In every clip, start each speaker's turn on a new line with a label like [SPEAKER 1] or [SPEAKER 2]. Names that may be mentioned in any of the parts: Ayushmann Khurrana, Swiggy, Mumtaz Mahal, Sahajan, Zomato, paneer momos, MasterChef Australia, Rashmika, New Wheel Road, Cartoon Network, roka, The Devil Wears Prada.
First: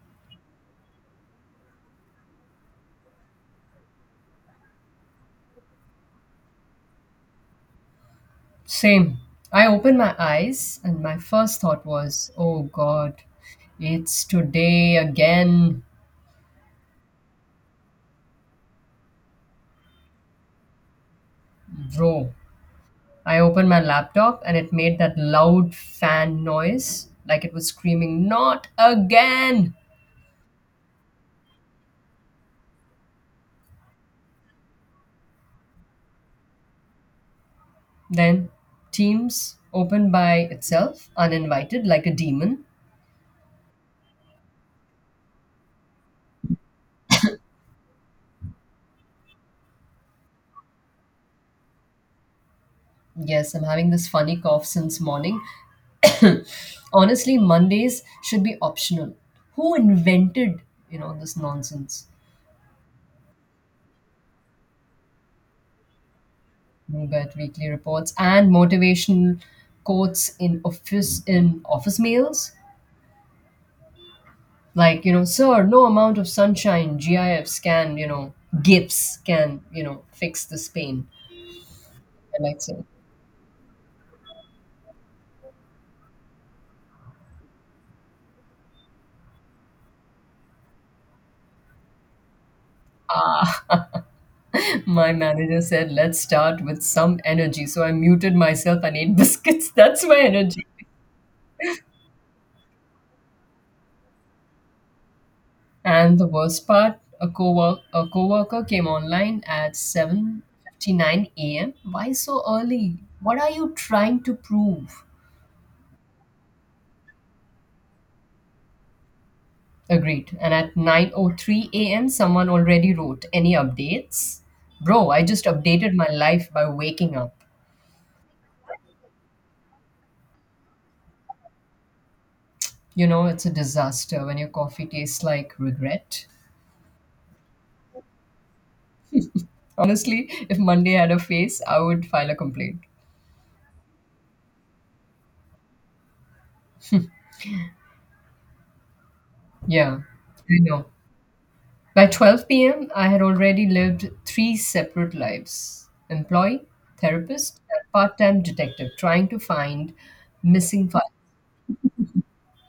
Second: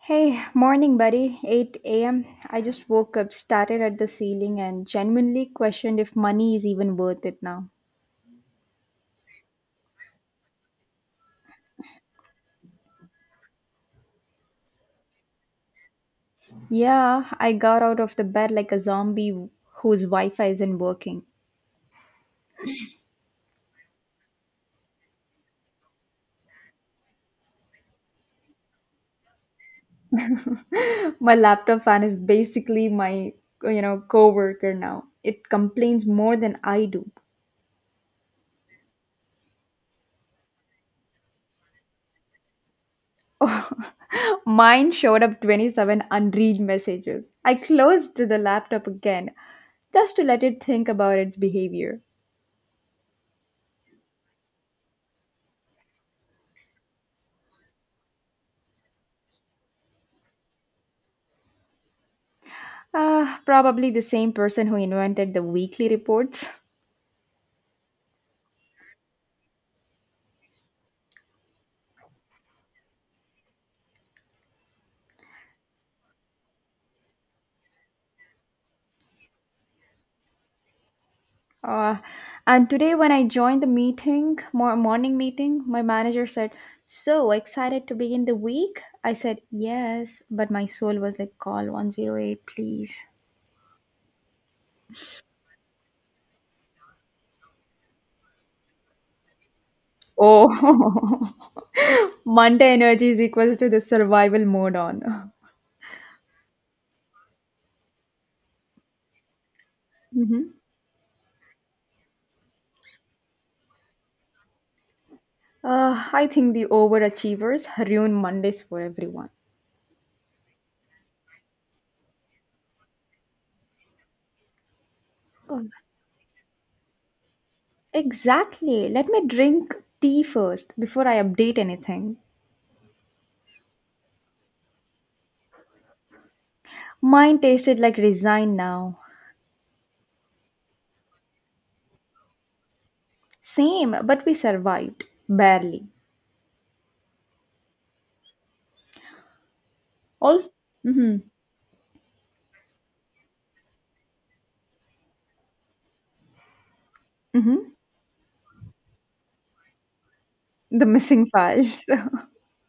[SPEAKER 1] Hey, morning, buddy. 8 a.m. I just woke up, stared at the ceiling, and genuinely questioned if money is even worth it now.
[SPEAKER 2] Same. I opened my eyes, and my first thought was, oh God, it's today again,
[SPEAKER 1] Yeah, I got out of the bed like a zombie whose Wi Fi isn't working.
[SPEAKER 2] bro. I opened my laptop, and it made that loud fan noise like it was screaming, not again.
[SPEAKER 1] My laptop fan is basically my, co worker now. It complains more than I do.
[SPEAKER 2] Then Teams opened by itself, uninvited, like a demon.
[SPEAKER 1] Mine showed up 27 unread messages. I closed the laptop again just to let it think about its behavior.
[SPEAKER 2] Yes, I'm having this funny cough since morning. Honestly, Mondays should be optional. Who invented, this nonsense?
[SPEAKER 1] Probably the same person who invented the weekly reports.
[SPEAKER 2] Newsbet weekly reports and motivational quotes in office mails, like, sir. No amount of sunshine GIFs can fix this pain.
[SPEAKER 1] Uh,
[SPEAKER 2] I like
[SPEAKER 1] and
[SPEAKER 2] so
[SPEAKER 1] today, when I joined the meeting, morning meeting, my manager said, so excited to begin the week? I said, yes, but my soul was like, call 108, please.
[SPEAKER 2] My manager said, let's start with some energy, so I muted myself and ate biscuits. That's my energy.
[SPEAKER 1] Oh, Monday energy is equal to the survival mode on.
[SPEAKER 2] And the worst part, a coworker came online at
[SPEAKER 1] Mhm.
[SPEAKER 2] 7:59 a.m. Why so early? What are you trying to prove?
[SPEAKER 1] I think the overachievers ruin Mondays for everyone.
[SPEAKER 2] Agreed. And at 9:03 a.m., someone already wrote, "Any updates?" Bro, I just updated my life by waking up.
[SPEAKER 1] Exactly. Let me drink tea first before I update anything.
[SPEAKER 2] You know, it's a disaster when your coffee tastes like regret.
[SPEAKER 1] Mine tasted like resign now.
[SPEAKER 2] Honestly, if Monday had a face, I would file a complaint.
[SPEAKER 1] Same, but we survived. Barely.
[SPEAKER 2] Yeah,
[SPEAKER 1] All.
[SPEAKER 2] I know.
[SPEAKER 1] Mm-hmm.
[SPEAKER 2] By 12 p.m., I had already lived three separate lives: employee, therapist,
[SPEAKER 1] Mm-hmm.
[SPEAKER 2] and part time detective, trying to find
[SPEAKER 1] The
[SPEAKER 2] missing files.
[SPEAKER 1] missing files.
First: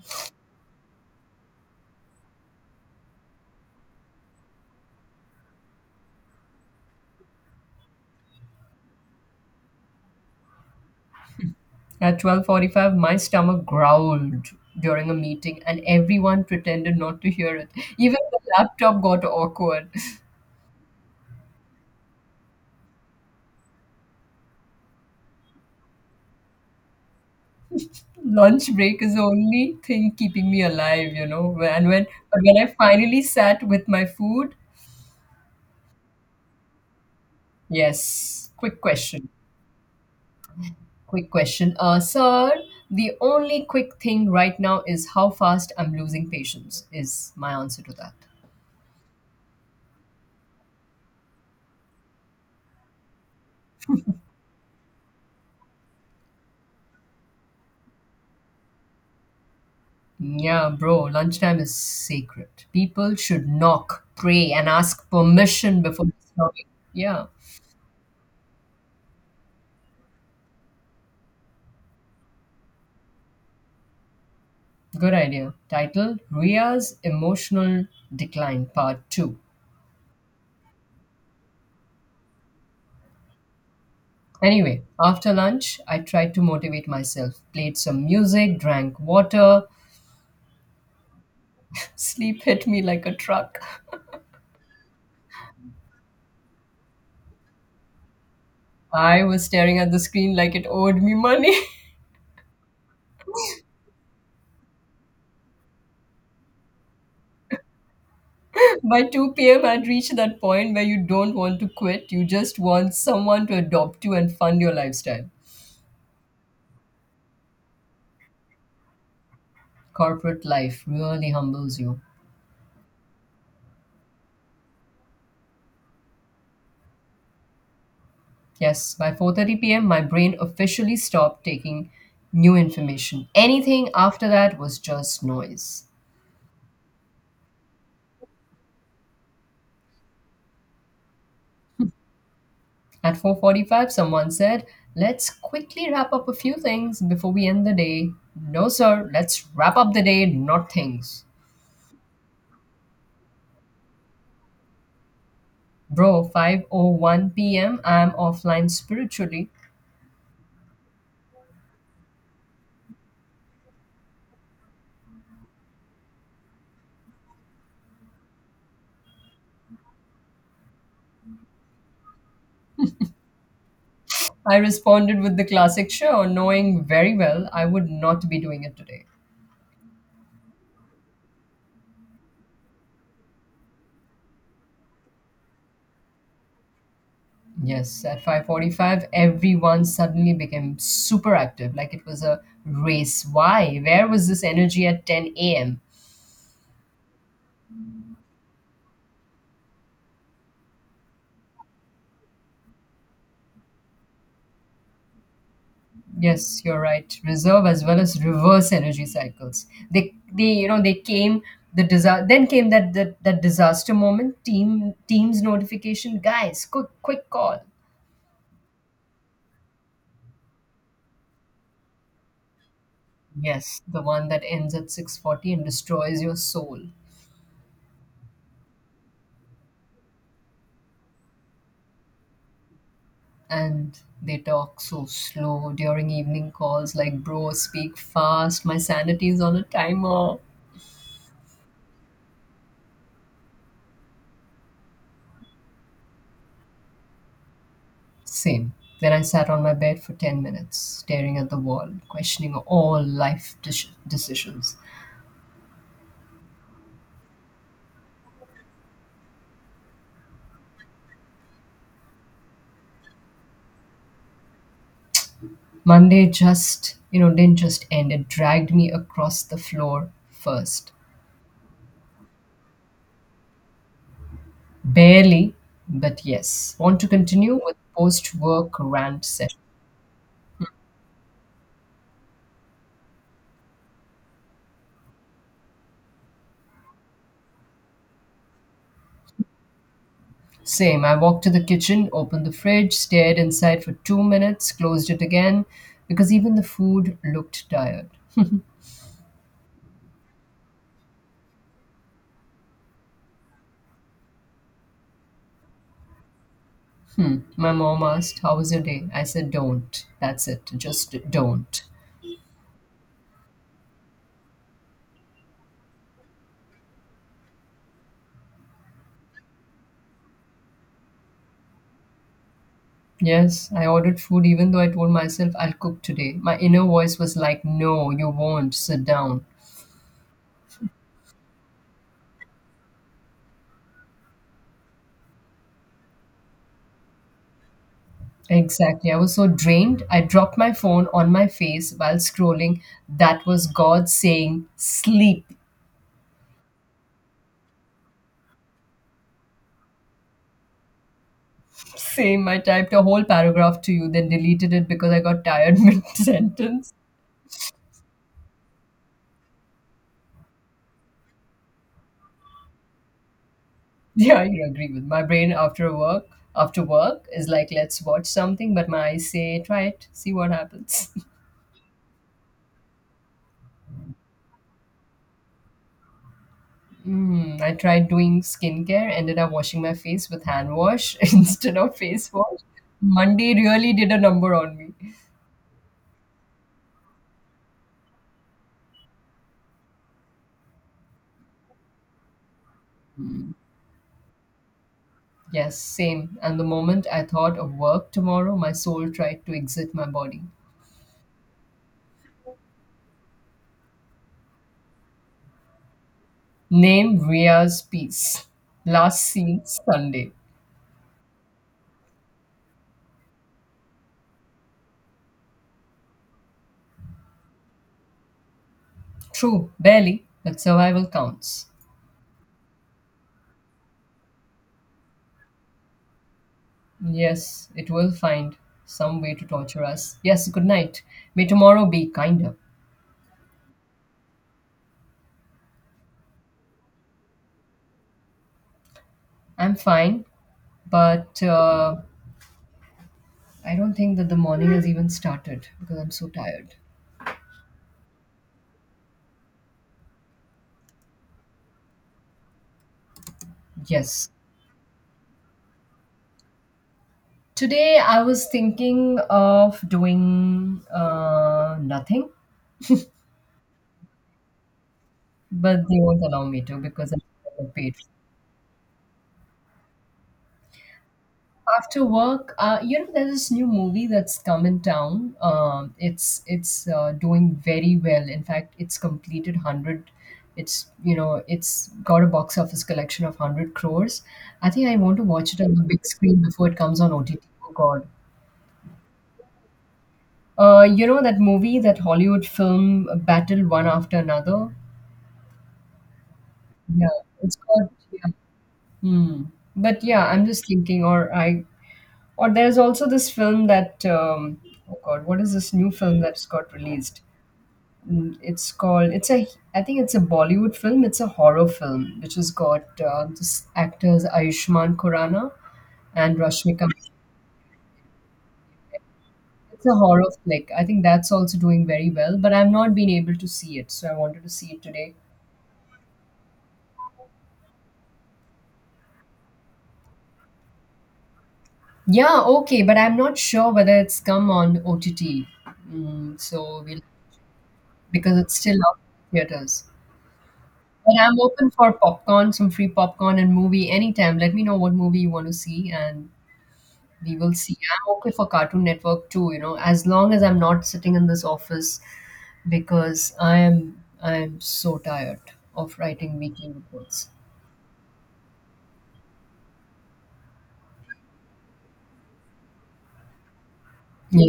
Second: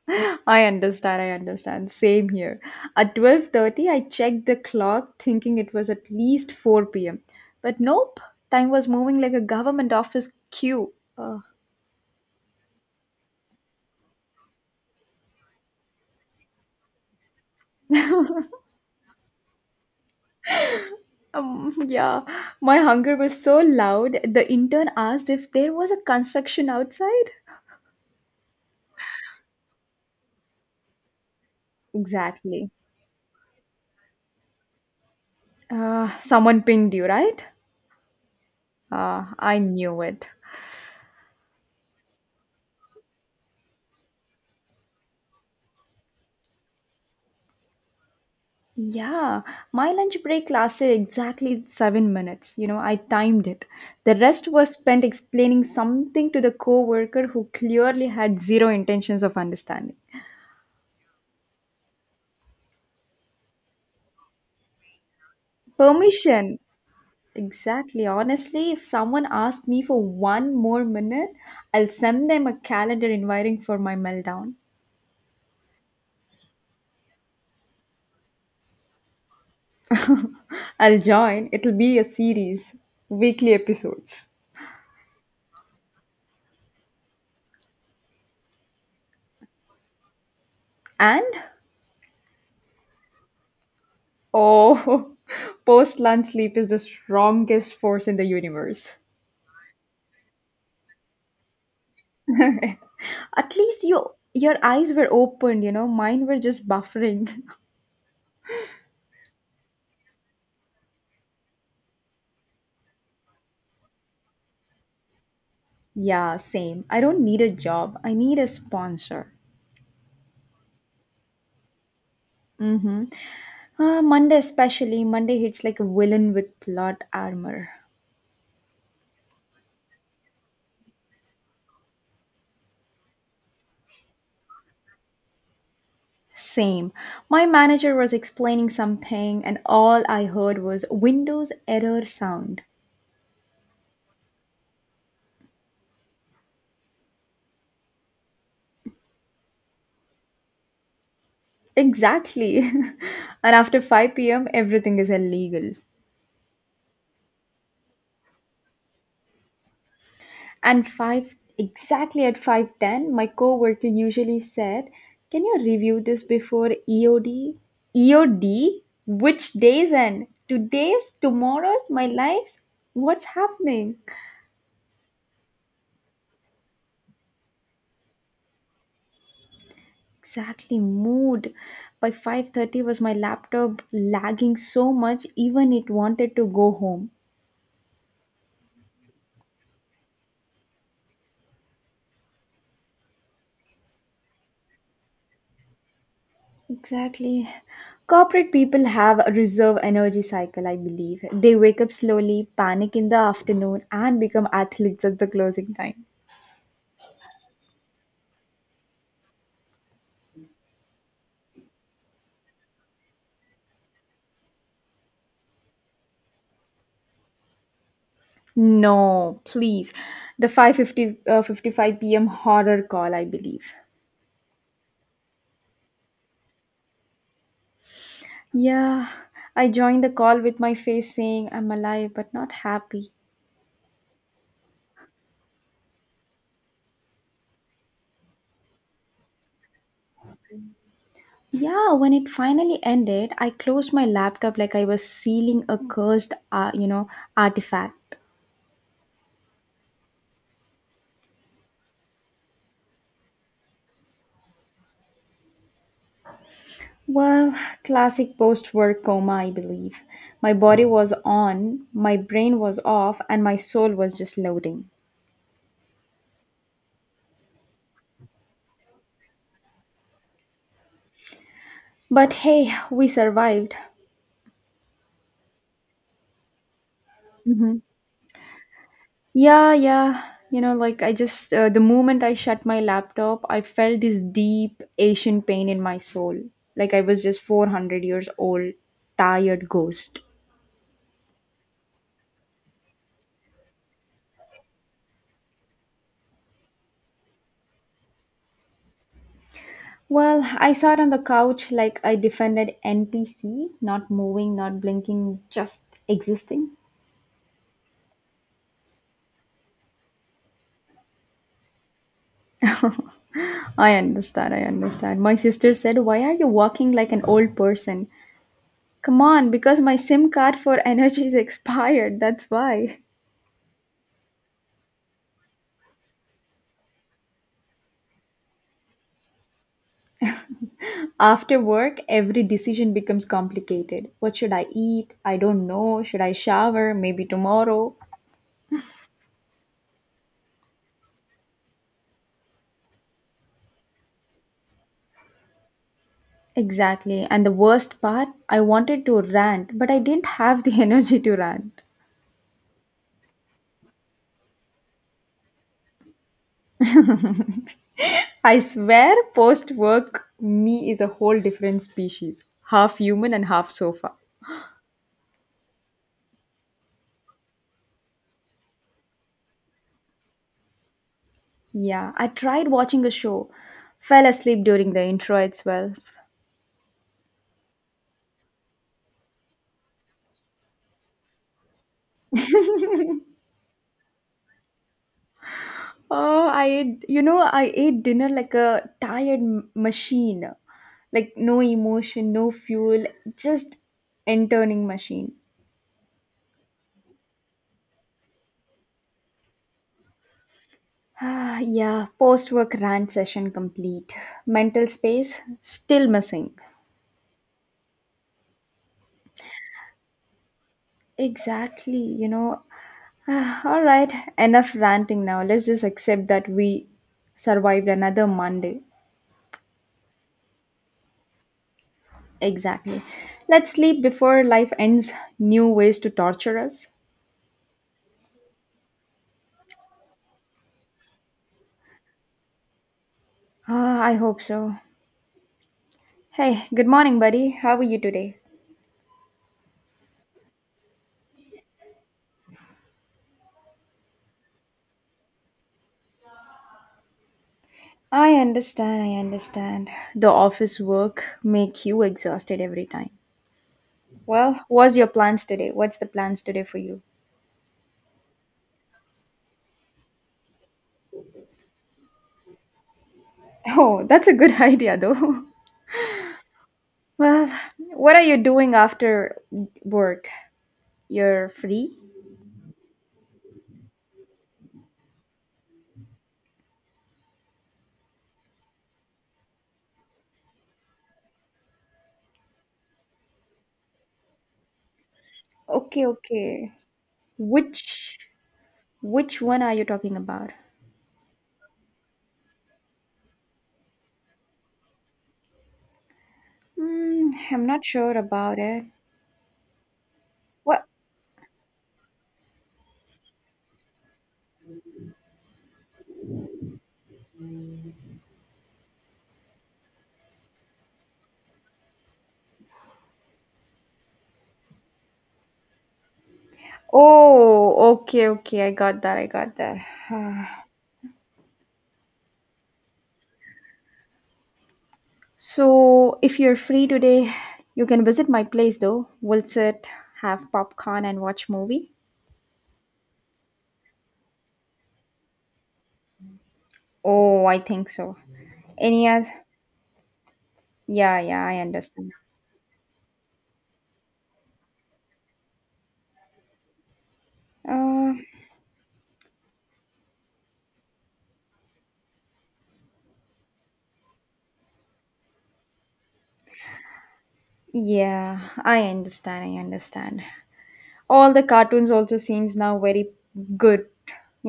[SPEAKER 1] I understand. I understand. Same here. At 12:30, I checked the clock thinking it was at least 4 p.m. But nope, time was moving like a government office queue. Ugh.
[SPEAKER 2] At 12:45, my stomach growled during a meeting and everyone pretended not to hear it. Even the laptop got awkward.
[SPEAKER 1] Yeah, my hunger was so loud. The intern asked if there was a construction outside.
[SPEAKER 2] Lunch break is the only thing keeping me alive. And when but when I
[SPEAKER 1] Exactly.
[SPEAKER 2] finally sat with my food,
[SPEAKER 1] Someone pinged you, right?
[SPEAKER 2] yes, quick question.
[SPEAKER 1] I knew it.
[SPEAKER 2] Quick question. Sir, the only quick thing right now is how fast I'm losing patience is my answer to that.
[SPEAKER 1] Yeah, my lunch break lasted exactly 7 minutes. I timed it. The rest was spent explaining something to the coworker who clearly had zero intentions of understanding.
[SPEAKER 2] Yeah, bro, lunchtime is sacred. People should knock, pray, and ask permission before
[SPEAKER 1] Permission.
[SPEAKER 2] disturbing. Yeah,
[SPEAKER 1] Exactly. Honestly, if someone asked me for one more minute, I'll send them a calendar inviting for my meltdown.
[SPEAKER 2] good idea. Title: Ria's Emotional Decline, Part 2.
[SPEAKER 1] I'll join. It'll be a series, weekly episodes.
[SPEAKER 2] Anyway, after lunch, I tried to motivate myself, played some music, drank water.
[SPEAKER 1] And
[SPEAKER 2] Sleep hit me like a truck.
[SPEAKER 1] oh, post lunch sleep is the strongest force in the universe.
[SPEAKER 2] I was staring at the screen like it owed me money.
[SPEAKER 1] At least your eyes were opened, mine were just buffering.
[SPEAKER 2] By 2 p.m., I'd reached that point where you don't want to quit, you just want someone to adopt you and fund your lifestyle.
[SPEAKER 1] Yeah, same. I don't need a job. I need a sponsor.
[SPEAKER 2] Corporate life really humbles you.
[SPEAKER 1] Mm-hmm. Monday, especially, Monday hits like a villain with plot armor.
[SPEAKER 2] Yes, by 4:30 p.m. my brain officially stopped taking new information. Anything after that was just noise.
[SPEAKER 1] Same. My manager was explaining something, and all I heard was Windows error sound.
[SPEAKER 2] At 4:45 someone said, "Let's quickly wrap up a few things before we end the day." No sir, let's wrap up the day, not things.
[SPEAKER 1] Exactly. And after 5 p.m., everything is illegal.
[SPEAKER 2] Bro, 5:01 p.m. I'm offline spiritually.
[SPEAKER 1] And 5 exactly at 5:10, my coworker usually said, "Can you review this before EOD?" EOD? Which days end? Today's, tomorrow's, my life's? What's happening?
[SPEAKER 2] I responded with the classic sure, knowing very well I would not be doing it today.
[SPEAKER 1] Exactly mood. By 5:30 was my laptop lagging so much, even it wanted to go home.
[SPEAKER 2] Yes, at 5:45, everyone suddenly became super active, like it was a race. Why? Where was this energy at 10 a.m.?
[SPEAKER 1] Exactly. Corporate people have a reserve energy cycle, I believe. They wake up slowly, panic in the afternoon, and become athletes at the closing time.
[SPEAKER 2] Yes, you're right. Reserve as well as reverse energy cycles. They came the disaster. Then came that disaster moment. Teams notification, guys, quick call.
[SPEAKER 1] No, please. The 550 55 p.m. horror call, I believe.
[SPEAKER 2] Yes, the one that ends at 6:40 and destroys your soul.
[SPEAKER 1] Yeah, I joined the call with my face saying I'm alive but not happy.
[SPEAKER 2] And they talk so slow during evening calls, like, bro, speak fast, my sanity is on a timer.
[SPEAKER 1] Yeah, when it finally ended, I closed my laptop like I was sealing a cursed, artifact.
[SPEAKER 2] Same. Then I sat on my bed for 10 minutes staring at the wall questioning all life decisions.
[SPEAKER 1] Well, classic post-work coma, I believe. My body was on, my brain was off, and my soul was just loading.
[SPEAKER 2] Monday just, didn't just end, it dragged me across the floor first.
[SPEAKER 1] But hey, we survived.
[SPEAKER 2] Barely. But yes, want to continue with
[SPEAKER 1] Hmm.
[SPEAKER 2] post work rant session?
[SPEAKER 1] Yeah, yeah. The moment I shut my laptop, I felt this deep Asian pain in my soul. Like I was just 400 years old, tired ghost.
[SPEAKER 2] Same. I walked to the kitchen, opened the fridge, stared inside for 2 minutes, closed it again because even the food looked tired.
[SPEAKER 1] Well, I sat on the couch like I defended NPC, not moving, not blinking, just existing.
[SPEAKER 2] Hmm. My mom asked, "How was your day?" I said, "Don't. That's it. Just don't."
[SPEAKER 1] I understand, I understand. My sister said, why are you walking like an old person? Come on, because my SIM card for energy is expired, that's why.
[SPEAKER 2] Yes, I ordered food even though I told myself I'll cook today. My inner voice was like, "No, you won't. Sit down."
[SPEAKER 1] After work, every decision becomes complicated. What should I eat? I don't know. Should I shower? Maybe tomorrow.
[SPEAKER 2] Exactly. I was so drained. I dropped my phone on my face while scrolling. That was God saying, "Sleep."
[SPEAKER 1] Exactly. And the worst part, I wanted to rant, but I didn't have the energy to rant.
[SPEAKER 2] Same, I typed a whole paragraph to you, then deleted it because I got tired mid sentence.
[SPEAKER 1] I swear, post work me is a whole different species, half human and half sofa.
[SPEAKER 2] Yeah, you agree with my brain after work. After work is like, let's watch something, but my eyes say, try it, see what happens.
[SPEAKER 1] Yeah, I tried watching a show, fell asleep during the intro itself.
[SPEAKER 2] I tried doing skincare, ended up washing my face with hand wash instead of face wash. Monday really did a number on me.
[SPEAKER 1] Oh, I ate, I ate dinner like a tired machine, like no emotion, no fuel, just interning machine.
[SPEAKER 2] Yes, same. And the moment I thought of work tomorrow, my soul tried to exit my body.
[SPEAKER 1] Ah, yeah, post work rant session complete. Mental space still missing.
[SPEAKER 2] Name: Ria's piece. Last seen Sunday.
[SPEAKER 1] Exactly, ah, all right, enough ranting now. Let's just accept that we survived another Monday.
[SPEAKER 2] True, barely, but survival counts.
[SPEAKER 1] Exactly. Let's sleep before life ends new ways to torture us.
[SPEAKER 2] Yes, it will find some way to torture us. Yes, good night. May tomorrow be kinder.
[SPEAKER 1] Ah, I hope so. Hey, good morning, buddy. How are you today?
[SPEAKER 2] I'm fine, but I don't think that the morning has even started because I'm so tired.
[SPEAKER 1] I understand, I understand. The office work make you exhausted every time.
[SPEAKER 2] Yes.
[SPEAKER 1] Well, what's your plans today? What's the plans today for you?
[SPEAKER 2] Today I was thinking of doing nothing,
[SPEAKER 1] Oh, that's a good idea though.
[SPEAKER 2] but they won't allow me to because
[SPEAKER 1] Well,
[SPEAKER 2] I'm paid.
[SPEAKER 1] what are you doing after work? You're free?
[SPEAKER 2] After work, there's this new movie that's come in town. It's doing very well. In fact, it's completed hundred. It's got a box office collection of 100 crores. I think I want to watch it on the big
[SPEAKER 1] Okay,
[SPEAKER 2] screen before
[SPEAKER 1] okay.
[SPEAKER 2] it comes on OTT. Oh God!
[SPEAKER 1] Which which one are you talking about?
[SPEAKER 2] You know that movie, that Hollywood film, Battle One After Another. Yeah,
[SPEAKER 1] Hmm,
[SPEAKER 2] it's
[SPEAKER 1] I'm not
[SPEAKER 2] called.
[SPEAKER 1] sure
[SPEAKER 2] Yeah.
[SPEAKER 1] about it.
[SPEAKER 2] Hmm. But yeah, I'm just
[SPEAKER 1] What?
[SPEAKER 2] thinking, or there's also this film that oh god, what is this new film that's got released? Mm, It's called it's a I think it's a Bollywood film. It's a horror film which has got this actors Ayushmann Khurrana and Rashmika.
[SPEAKER 1] Oh, okay, okay. I got that. I got that.
[SPEAKER 2] It's a horror
[SPEAKER 1] Ah.
[SPEAKER 2] flick. I think that's also doing very well, but I've not been able to see it, so I wanted to see it today.
[SPEAKER 1] So, if you're free today, you can visit my place though. We'll sit, have popcorn and watch movie.
[SPEAKER 2] Yeah, okay, but I'm not sure whether it's come on OTT. Mm, so we'll
[SPEAKER 1] Oh, I think so.
[SPEAKER 2] Because it's still out
[SPEAKER 1] Any oth-
[SPEAKER 2] in theaters. But
[SPEAKER 1] yeah,
[SPEAKER 2] I'm
[SPEAKER 1] yeah, I
[SPEAKER 2] open for
[SPEAKER 1] understand.
[SPEAKER 2] popcorn, some free popcorn and movie anytime. Let me know what movie you want to see and we will see.
[SPEAKER 1] Uh,
[SPEAKER 2] I'm okay for Cartoon Network too, as long as I'm not sitting in this office because I am so tired of writing weekly reports.
[SPEAKER 1] yeah, I understand. I understand. All the cartoons also seems now very good.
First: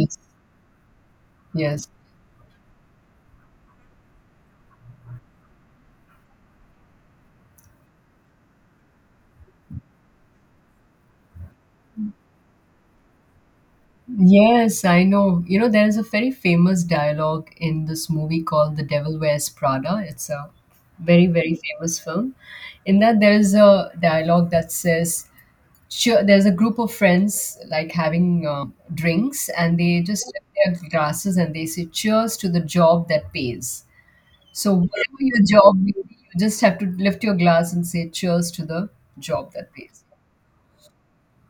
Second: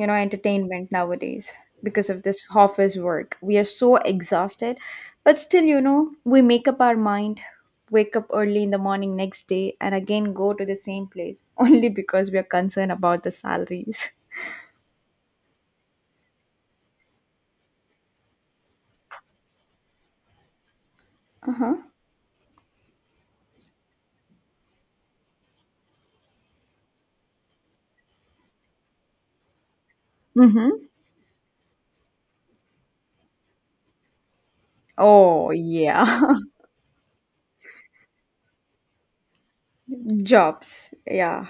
[SPEAKER 1] You know entertainment nowadays,
[SPEAKER 2] yes.
[SPEAKER 1] because of this office work we are so exhausted, but still, we make up our mind, wake up early in the morning next day, and again go to the same place only because we are concerned about the salaries.
[SPEAKER 2] Yes, I know. You know, there is a very famous dialogue in this movie called The Devil Wears Prada. It's a very, very
[SPEAKER 1] Uh-huh.
[SPEAKER 2] famous film. In that, there is a dialogue that says, sure, there's a group of friends, like, having drinks, and they just
[SPEAKER 1] Mm-hmm.
[SPEAKER 2] lift their glasses and they say, cheers to the job that pays. So whatever your
[SPEAKER 1] Oh
[SPEAKER 2] job may
[SPEAKER 1] yeah.
[SPEAKER 2] be, you just have to lift your glass and say cheers to the job that pays.
[SPEAKER 1] Jobs, yeah.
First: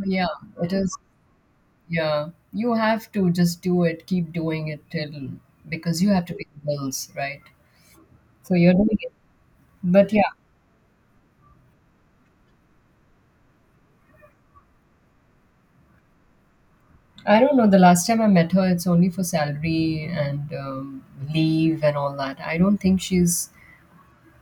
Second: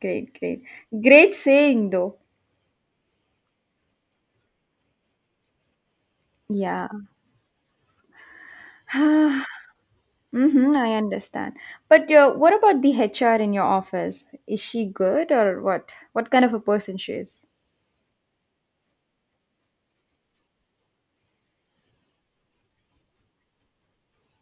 [SPEAKER 1] Great,
[SPEAKER 2] Yeah,
[SPEAKER 1] great.
[SPEAKER 2] it is.
[SPEAKER 1] Great saying though.
[SPEAKER 2] Yeah, you have to just do it, keep doing it till, because you have to pay the
[SPEAKER 1] Yeah.
[SPEAKER 2] bills, right? So you're doing it. But yeah,
[SPEAKER 1] Mm-hmm, I understand. But what about the HR in your office? Is she good or what? What kind of a person she
[SPEAKER 2] I
[SPEAKER 1] is?
[SPEAKER 2] don't know. The last time I met her, it's only for salary and leave and all that. I don't think she's...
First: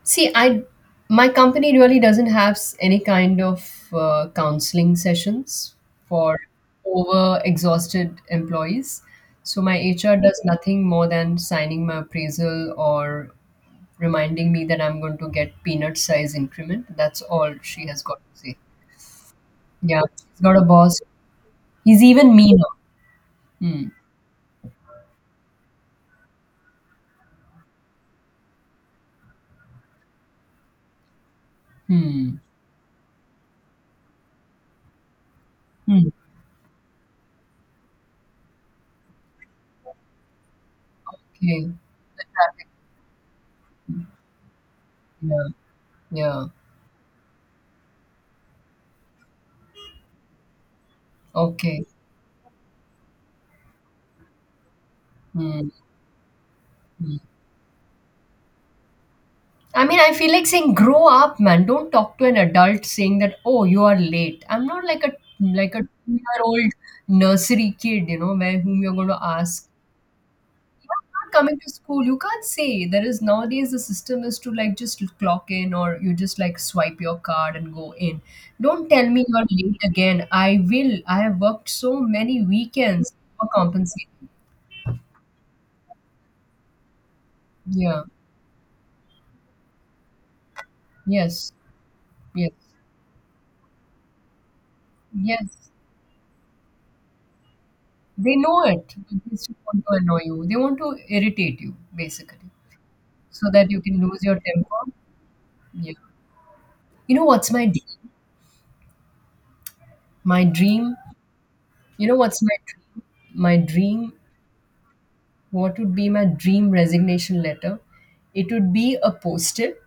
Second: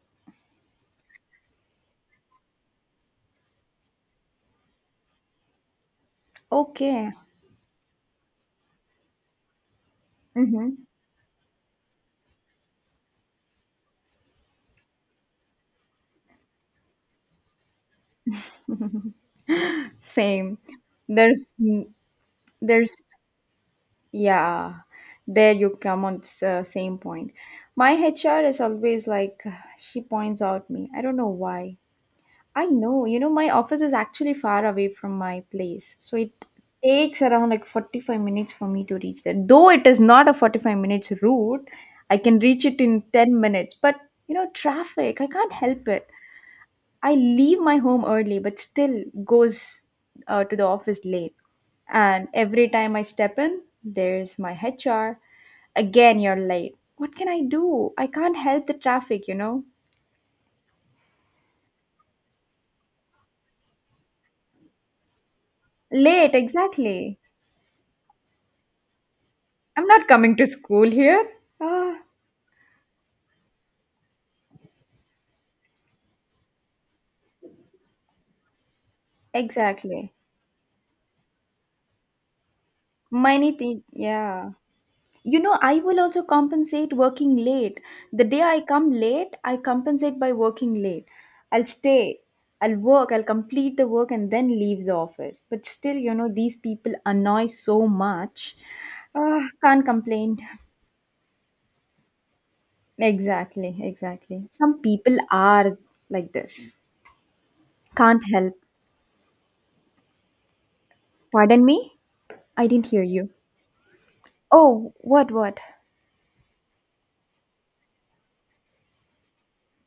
[SPEAKER 2] See, I my company really doesn't have any kind of counseling sessions for
[SPEAKER 1] Okay.
[SPEAKER 2] over exhausted employees. So my HR does
[SPEAKER 1] Mm-hmm.
[SPEAKER 2] nothing more than signing my appraisal or reminding me that I'm going to get peanut size increment. That's all she has got to say. Yeah, she's got
[SPEAKER 1] Same.
[SPEAKER 2] a boss.
[SPEAKER 1] There's
[SPEAKER 2] He's even meaner.
[SPEAKER 1] there's
[SPEAKER 2] Hmm.
[SPEAKER 1] Yeah. There you come on same point. My HR is always like she points out me. I don't know why.
[SPEAKER 2] Hmm.
[SPEAKER 1] I know, my office is actually far away from my place.
[SPEAKER 2] Hmm.
[SPEAKER 1] So it takes around like 45 minutes for me to reach there. Though it is not a 45 minutes route,
[SPEAKER 2] Okay.
[SPEAKER 1] I can reach it in 10 minutes. But, traffic, I
[SPEAKER 2] Yeah.
[SPEAKER 1] can't help it.
[SPEAKER 2] Yeah.
[SPEAKER 1] I leave my home early, but still goes to the office late.
[SPEAKER 2] Okay.
[SPEAKER 1] And every time I step in, there's my HR.
[SPEAKER 2] Hmm.
[SPEAKER 1] Again, you're late. What
[SPEAKER 2] Hmm.
[SPEAKER 1] can I do? I can't help the traffic, you know?
[SPEAKER 2] I mean, I feel like saying, grow up, man. Don't talk to an adult saying that, oh, you are late. I'm not like a
[SPEAKER 1] Late,
[SPEAKER 2] 2-year-old
[SPEAKER 1] exactly.
[SPEAKER 2] nursery kid, where whom you're gonna ask.
[SPEAKER 1] I'm not coming to school here.
[SPEAKER 2] Not coming to
[SPEAKER 1] Ah,
[SPEAKER 2] school. You can't say. There is nowadays the system is to like just clock in or you just like swipe your card and go in. Don't tell me you're late
[SPEAKER 1] exactly.
[SPEAKER 2] again. I will. I have worked so many weekends for
[SPEAKER 1] Many things,
[SPEAKER 2] compensating.
[SPEAKER 1] yeah. You know, I will also compensate working late.
[SPEAKER 2] Yeah.
[SPEAKER 1] The day I come late, I compensate by working late.
[SPEAKER 2] Yes.
[SPEAKER 1] I'll stay,
[SPEAKER 2] Yes.
[SPEAKER 1] I'll work, I'll complete the work and then leave the office. But
[SPEAKER 2] Yes.
[SPEAKER 1] still, these people annoy so
[SPEAKER 2] They
[SPEAKER 1] much.
[SPEAKER 2] know it. They
[SPEAKER 1] Ah,
[SPEAKER 2] just want
[SPEAKER 1] can't
[SPEAKER 2] to annoy
[SPEAKER 1] complain.
[SPEAKER 2] you. They want to irritate you, basically, so that
[SPEAKER 1] Exactly,
[SPEAKER 2] you can lose your
[SPEAKER 1] exactly. Some
[SPEAKER 2] temper.
[SPEAKER 1] people are
[SPEAKER 2] Yeah.
[SPEAKER 1] like this.
[SPEAKER 2] You know what's my dream?
[SPEAKER 1] Can't help.
[SPEAKER 2] My dream.
[SPEAKER 1] Pardon me?
[SPEAKER 2] You know what's my
[SPEAKER 1] I didn't
[SPEAKER 2] dream?
[SPEAKER 1] hear you.
[SPEAKER 2] My dream.
[SPEAKER 1] Oh, what, what?
[SPEAKER 2] What would be my dream resignation letter? It would be a post-it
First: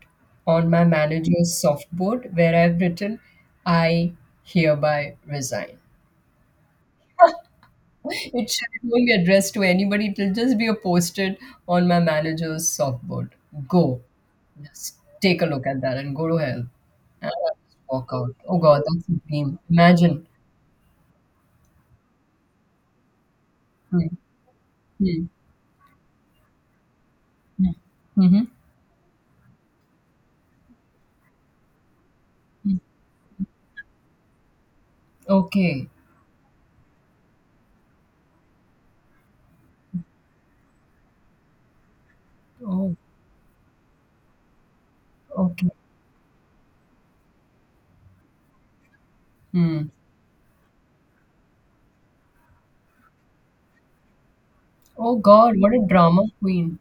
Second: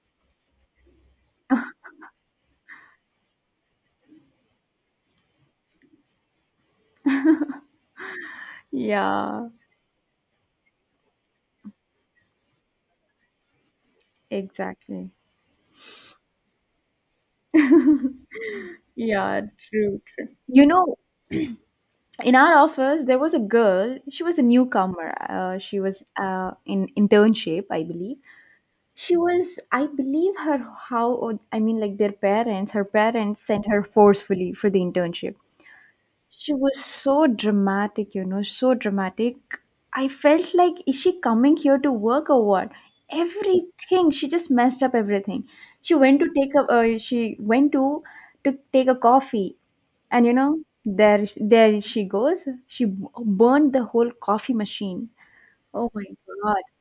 [SPEAKER 2] on my manager's softboard where I've written, "I hereby resign." It won't be
[SPEAKER 1] Yeah.
[SPEAKER 2] addressed to anybody. It'll just be a posted on my manager's softboard. Go. Just
[SPEAKER 1] Exactly.
[SPEAKER 2] take a look at that and go to hell. And I'll just walk out. Oh God, that's a
[SPEAKER 1] Yeah,
[SPEAKER 2] dream.
[SPEAKER 1] true,
[SPEAKER 2] Imagine.
[SPEAKER 1] true. In our office, there was a girl.
[SPEAKER 2] Hmm.
[SPEAKER 1] She was a newcomer.
[SPEAKER 2] Hmm.
[SPEAKER 1] She was in internship, I believe.
[SPEAKER 2] Mm-hmm.
[SPEAKER 1] She was, I believe, her how I mean, like their parents. Her parents sent her forcefully for the internship.
[SPEAKER 2] Okay.
[SPEAKER 1] She was so dramatic, so dramatic. I felt like, is she coming here to work or what?
[SPEAKER 2] Oh,
[SPEAKER 1] Everything. She just messed up everything.
[SPEAKER 2] okay.
[SPEAKER 1] She went to take a, she went to take a coffee,
[SPEAKER 2] Hmm.
[SPEAKER 1] and there she goes. She burned the whole coffee machine.
[SPEAKER 2] Oh God, what a
[SPEAKER 1] Oh my
[SPEAKER 2] drama
[SPEAKER 1] God.
[SPEAKER 2] queen.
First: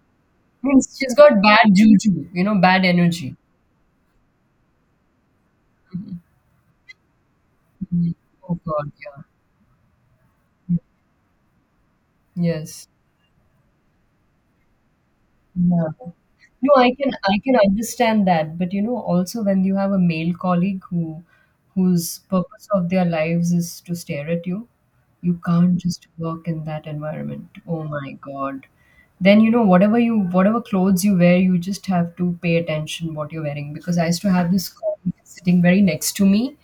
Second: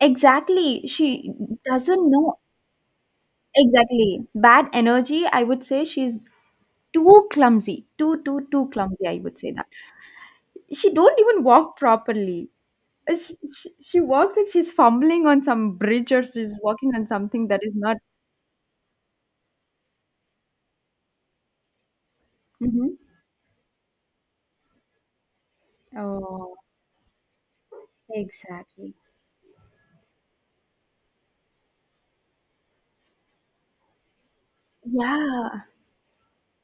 [SPEAKER 1] Exactly.
[SPEAKER 2] Means she's
[SPEAKER 1] She
[SPEAKER 2] got bad
[SPEAKER 1] doesn't
[SPEAKER 2] juju,
[SPEAKER 1] know
[SPEAKER 2] you know, bad energy.
[SPEAKER 1] exactly. Bad energy, I would say she's too clumsy.
[SPEAKER 2] Mhm. Oh
[SPEAKER 1] Too
[SPEAKER 2] God,
[SPEAKER 1] clumsy, I
[SPEAKER 2] yeah.
[SPEAKER 1] would say that. She don't even walk properly.
[SPEAKER 2] Yes.
[SPEAKER 1] She walks like she's fumbling on some
[SPEAKER 2] Yeah.
[SPEAKER 1] bridge, or she's
[SPEAKER 2] No, I
[SPEAKER 1] walking on
[SPEAKER 2] can I
[SPEAKER 1] something
[SPEAKER 2] can
[SPEAKER 1] that is not.
[SPEAKER 2] understand that, but also when you have a male colleague whose purpose of
[SPEAKER 1] Mhm.
[SPEAKER 2] their lives is to stare at you, you can't just work
[SPEAKER 1] Oh,
[SPEAKER 2] in that environment. Oh my God.
[SPEAKER 1] exactly.
[SPEAKER 2] Then whatever you whatever clothes you wear, you just have to pay attention what you're wearing. Because I used to have this colleague sitting
[SPEAKER 1] Yeah.
[SPEAKER 2] very next to me.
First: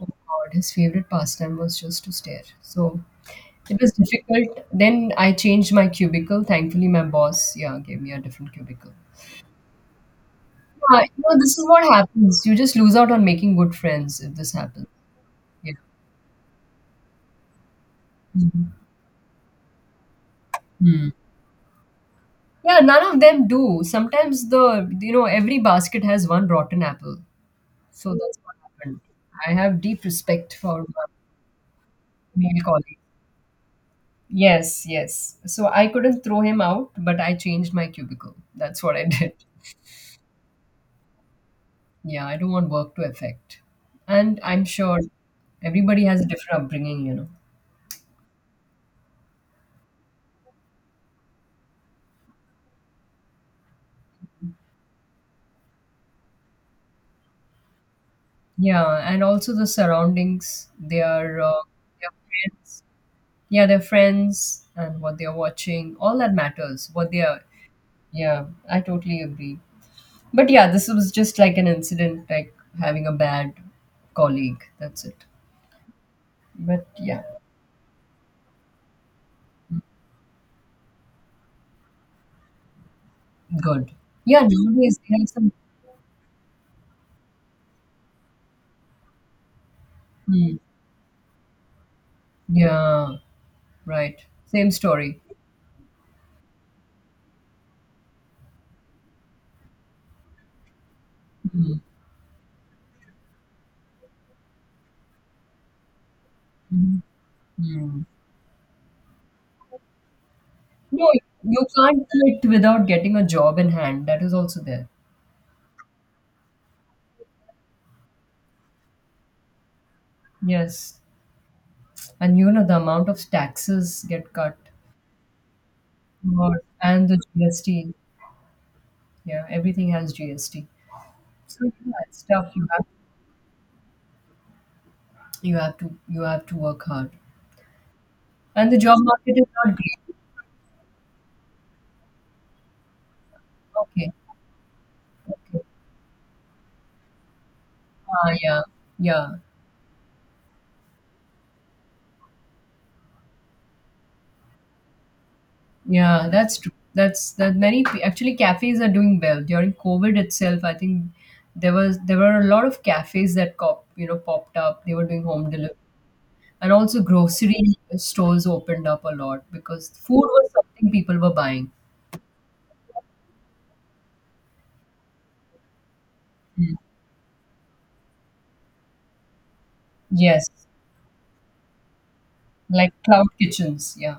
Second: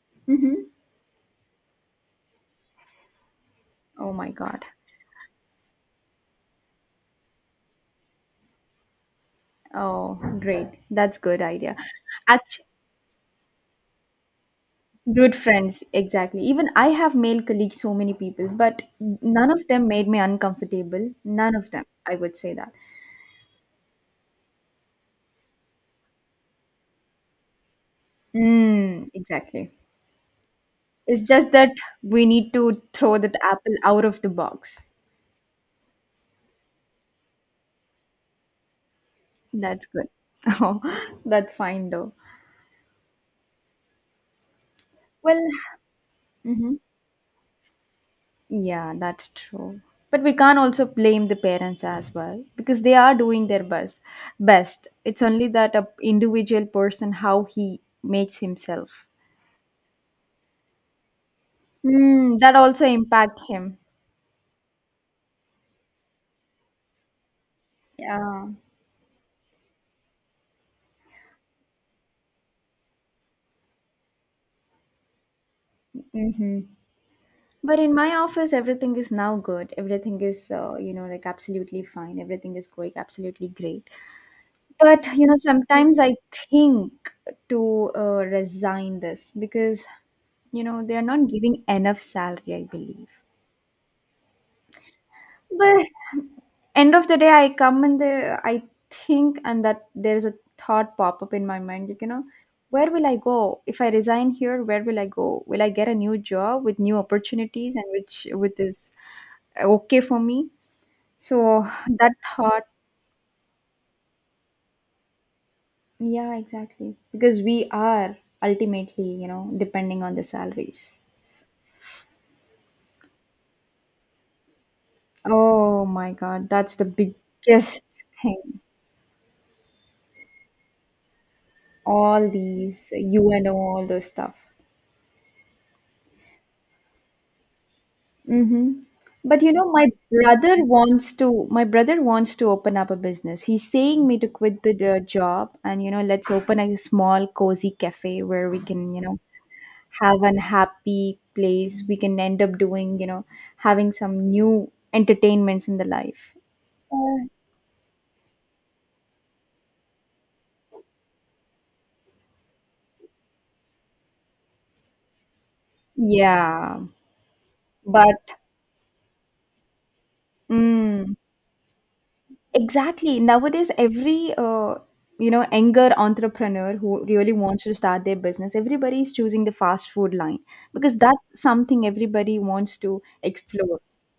[SPEAKER 2] Oh God, his
[SPEAKER 1] Hmm.
[SPEAKER 2] favorite pastime was just to stare. So it was
[SPEAKER 1] Oh my
[SPEAKER 2] difficult.
[SPEAKER 1] God.
[SPEAKER 2] Then I changed my cubicle. Thankfully, my boss, yeah, gave me a different cubicle.
[SPEAKER 1] Oh, great.
[SPEAKER 2] Yeah,
[SPEAKER 1] That's good
[SPEAKER 2] this is
[SPEAKER 1] idea.
[SPEAKER 2] what happens. You
[SPEAKER 1] Actually,
[SPEAKER 2] just lose out on making good friends if this happens.
[SPEAKER 1] good
[SPEAKER 2] Yeah.
[SPEAKER 1] friends, exactly. Even I have male colleagues, so many people,
[SPEAKER 2] Mhm.
[SPEAKER 1] but none of them made me
[SPEAKER 2] Hmm.
[SPEAKER 1] uncomfortable. None of them. I would say that.
[SPEAKER 2] Yeah, none of them do. Sometimes every basket has one rotten apple. So that's what happened.
[SPEAKER 1] Mm,
[SPEAKER 2] I
[SPEAKER 1] exactly.
[SPEAKER 2] have deep respect for my
[SPEAKER 1] It's just that we need
[SPEAKER 2] male
[SPEAKER 1] to
[SPEAKER 2] colleague.
[SPEAKER 1] throw that apple out of the
[SPEAKER 2] Yes,
[SPEAKER 1] box.
[SPEAKER 2] yes. So I couldn't throw him out, but I changed my cubicle. That's what I did.
[SPEAKER 1] That's good. Oh, that's fine though.
[SPEAKER 2] Yeah, I don't want work to affect. And I'm sure
[SPEAKER 1] Well,
[SPEAKER 2] everybody has a different
[SPEAKER 1] mhm.
[SPEAKER 2] upbringing.
[SPEAKER 1] Yeah, that's true. But we can't also blame the parents as well because they are doing their best. Best. It's only that a individual person how he makes
[SPEAKER 2] Yeah,
[SPEAKER 1] himself.
[SPEAKER 2] and also the surroundings, their
[SPEAKER 1] Mm, that
[SPEAKER 2] friends,
[SPEAKER 1] also impact
[SPEAKER 2] yeah,
[SPEAKER 1] him.
[SPEAKER 2] their friends, and what they are watching, all that matters. What they are, yeah,
[SPEAKER 1] Yeah.
[SPEAKER 2] I totally agree. But yeah, this was just like an incident, like having a bad colleague. That's it.
[SPEAKER 1] Mm-hmm.
[SPEAKER 2] But yeah,
[SPEAKER 1] But in my office, everything is now good. Everything is, like absolutely fine. Everything is going absolutely great.
[SPEAKER 2] good. Yeah, nowadays
[SPEAKER 1] But
[SPEAKER 2] they have some.
[SPEAKER 1] sometimes I think to resign this because
[SPEAKER 2] Hmm,
[SPEAKER 1] you know, they are not giving enough salary, I
[SPEAKER 2] yeah,
[SPEAKER 1] believe,
[SPEAKER 2] right. Same story.
[SPEAKER 1] but end of the day, I come and the I think, and that there's a thought pop up in my
[SPEAKER 2] Hmm,
[SPEAKER 1] mind. Like, where will I go if I resign here? Where will I go? Will I get a new job with new
[SPEAKER 2] mhm,
[SPEAKER 1] opportunities, and
[SPEAKER 2] hmm.
[SPEAKER 1] which with this okay for me?
[SPEAKER 2] No, you
[SPEAKER 1] So
[SPEAKER 2] can't
[SPEAKER 1] that
[SPEAKER 2] quit
[SPEAKER 1] thought.
[SPEAKER 2] without getting a job in hand. That is also there.
[SPEAKER 1] Yeah, exactly. Because we are ultimately, depending on the
[SPEAKER 2] Yes.
[SPEAKER 1] salaries.
[SPEAKER 2] And you know, the amount of taxes get cut
[SPEAKER 1] Oh my God,
[SPEAKER 2] or,
[SPEAKER 1] that's the
[SPEAKER 2] and the
[SPEAKER 1] biggest
[SPEAKER 2] GST.
[SPEAKER 1] thing.
[SPEAKER 2] Yeah, everything has GST. So yeah, it's
[SPEAKER 1] All
[SPEAKER 2] tough. You have
[SPEAKER 1] these UNO, all those stuff.
[SPEAKER 2] you have to you have to work hard. And the
[SPEAKER 1] Mm-hmm.
[SPEAKER 2] job market
[SPEAKER 1] But
[SPEAKER 2] is not
[SPEAKER 1] my
[SPEAKER 2] great.
[SPEAKER 1] brother wants to. My brother wants to open up a business. He's saying
[SPEAKER 2] Okay.
[SPEAKER 1] me to quit the job,
[SPEAKER 2] Okay.
[SPEAKER 1] and let's open a small cozy cafe
[SPEAKER 2] Ah,
[SPEAKER 1] where we
[SPEAKER 2] yeah.
[SPEAKER 1] can,
[SPEAKER 2] Yeah.
[SPEAKER 1] have an happy place. We can end up doing, having some new entertainments in the
[SPEAKER 2] Yeah,
[SPEAKER 1] life.
[SPEAKER 2] that's true.
[SPEAKER 1] Uh,
[SPEAKER 2] That's that many pe- Actually, cafes are doing well. During COVID itself, I think there were a lot of cafes that popped up. They were doing home delivery. And
[SPEAKER 1] yeah,
[SPEAKER 2] also grocery
[SPEAKER 1] but
[SPEAKER 2] stores opened up a lot because food was something
[SPEAKER 1] mm,
[SPEAKER 2] people were buying.
[SPEAKER 1] exactly. Nowadays, every younger entrepreneur who really wants to start their business, everybody is choosing the fast food line
[SPEAKER 2] Yes.
[SPEAKER 1] because that's something everybody wants
[SPEAKER 2] Like
[SPEAKER 1] to
[SPEAKER 2] cloud
[SPEAKER 1] explore.
[SPEAKER 2] kitchens. Yeah.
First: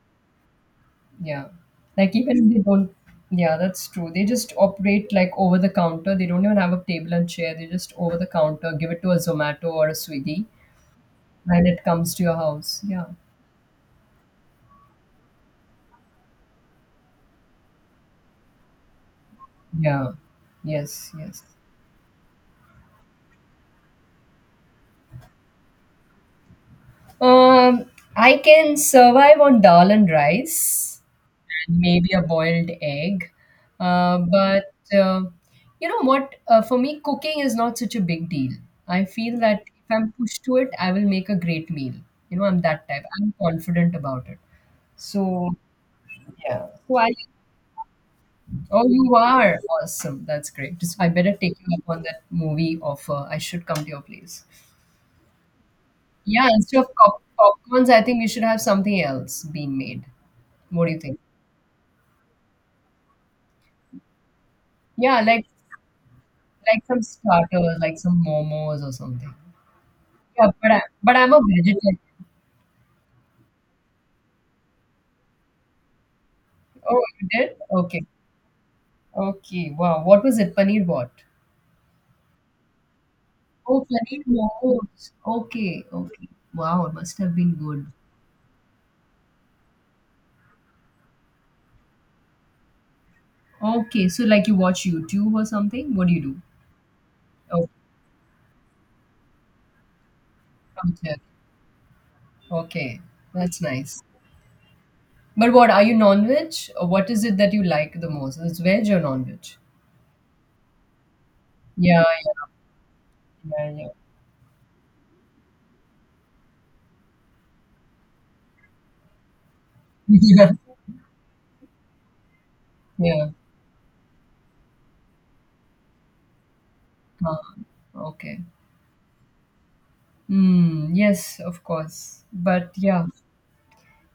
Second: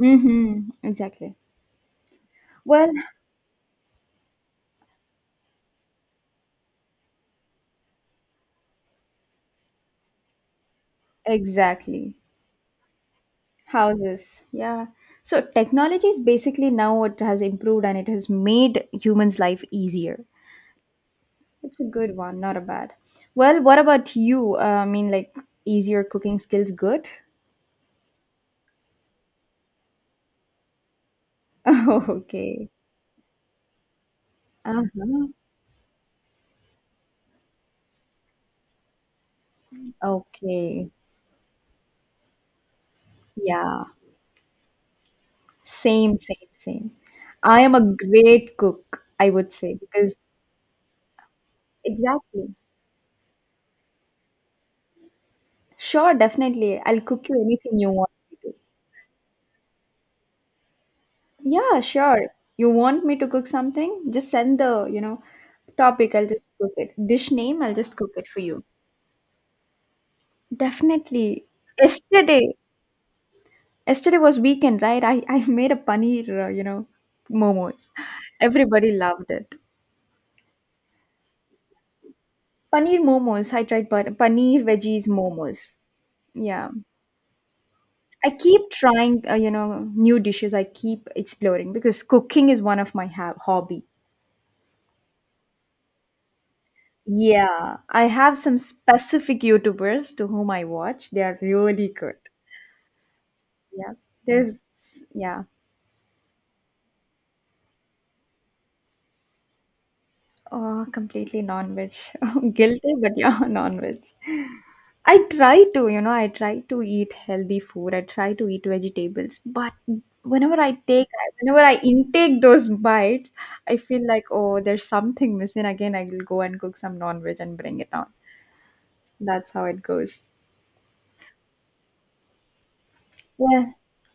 [SPEAKER 1] Mm-hmm, exactly.
[SPEAKER 2] Yeah. Like even they
[SPEAKER 1] Well,
[SPEAKER 2] don't, yeah, that's true. They just operate like over the counter. They don't even have a table and chair. They just over the counter give it to a Zomato or a Swiggy and it comes
[SPEAKER 1] exactly.
[SPEAKER 2] to your house. Yeah.
[SPEAKER 1] Houses, yeah. So technology is basically now what has improved, and it has made humans' life
[SPEAKER 2] Yeah.
[SPEAKER 1] easier.
[SPEAKER 2] Yes, yes.
[SPEAKER 1] It's a good one, not a bad. Well, what about you? Is your cooking skills good?
[SPEAKER 2] Um I can survive on dal and rice, and maybe a
[SPEAKER 1] Okay.
[SPEAKER 2] boiled egg. But
[SPEAKER 1] Uh-huh.
[SPEAKER 2] you know what? For me, cooking is not such a big deal. I feel that if I'm pushed to it,
[SPEAKER 1] Okay.
[SPEAKER 2] I will make a great meal. You know, I'm that type. I'm
[SPEAKER 1] Yeah.
[SPEAKER 2] confident about it. So
[SPEAKER 1] Same, same,
[SPEAKER 2] yeah.
[SPEAKER 1] same.
[SPEAKER 2] So I,
[SPEAKER 1] I am a great
[SPEAKER 2] oh
[SPEAKER 1] cook,
[SPEAKER 2] you
[SPEAKER 1] I would
[SPEAKER 2] are
[SPEAKER 1] say, because
[SPEAKER 2] awesome. That's great. So I better take you up on that
[SPEAKER 1] exactly.
[SPEAKER 2] movie offer. I should come to your place.
[SPEAKER 1] Sure,
[SPEAKER 2] Yeah,
[SPEAKER 1] definitely.
[SPEAKER 2] instead of
[SPEAKER 1] I'll cook you anything
[SPEAKER 2] popcorns,
[SPEAKER 1] you
[SPEAKER 2] I
[SPEAKER 1] want
[SPEAKER 2] think we
[SPEAKER 1] me
[SPEAKER 2] should
[SPEAKER 1] to.
[SPEAKER 2] have something else being made. What do you think?
[SPEAKER 1] Yeah, sure. You want me to cook something? Just send the, you
[SPEAKER 2] Yeah,
[SPEAKER 1] know, topic. I'll just cook
[SPEAKER 2] like
[SPEAKER 1] it.
[SPEAKER 2] some
[SPEAKER 1] Dish name, I'll
[SPEAKER 2] starters,
[SPEAKER 1] just
[SPEAKER 2] like
[SPEAKER 1] cook
[SPEAKER 2] some
[SPEAKER 1] it for you.
[SPEAKER 2] momos or something. But I'm a
[SPEAKER 1] Definitely.
[SPEAKER 2] vegetarian.
[SPEAKER 1] Yesterday, Yesterday was weekend, right? I made a paneer
[SPEAKER 2] Oh, you did?
[SPEAKER 1] momos.
[SPEAKER 2] Okay.
[SPEAKER 1] Everybody loved it.
[SPEAKER 2] Okay. Wow. What was it? Paneer what?
[SPEAKER 1] Paneer momos. I
[SPEAKER 2] Oh,
[SPEAKER 1] tried
[SPEAKER 2] paneer
[SPEAKER 1] paneer veggies
[SPEAKER 2] momos.
[SPEAKER 1] momos.
[SPEAKER 2] Okay. Okay.
[SPEAKER 1] Yeah.
[SPEAKER 2] Wow. It must have been good.
[SPEAKER 1] I keep trying, new dishes. I keep exploring because cooking is one of my hobby.
[SPEAKER 2] Okay. So, like, you watch YouTube or something? What do you do? Oh,
[SPEAKER 1] Yeah, I have some specific YouTubers to whom I
[SPEAKER 2] from
[SPEAKER 1] watch.
[SPEAKER 2] Turkey.
[SPEAKER 1] They are really good.
[SPEAKER 2] Okay. That's
[SPEAKER 1] Yeah,
[SPEAKER 2] nice.
[SPEAKER 1] there's yeah,
[SPEAKER 2] But what are you, non-veg? Or what is it that you like the most? Is it veg or non-veg?
[SPEAKER 1] oh, completely non-veg.
[SPEAKER 2] Yeah.
[SPEAKER 1] Guilty, but yeah,
[SPEAKER 2] Yeah. Yeah.
[SPEAKER 1] non-veg. I try to, I try to eat healthy food. I try to eat vegetables, but
[SPEAKER 2] Yeah.
[SPEAKER 1] whenever I take, whenever I intake those
[SPEAKER 2] Yeah.
[SPEAKER 1] bites, I feel like, oh, there's something missing. Again, I will go and cook some
[SPEAKER 2] Uh,
[SPEAKER 1] non-veg and bring it on.
[SPEAKER 2] okay.
[SPEAKER 1] That's how it goes.
[SPEAKER 2] Hmm. Yes, of course. But yeah.
[SPEAKER 1] Yeah.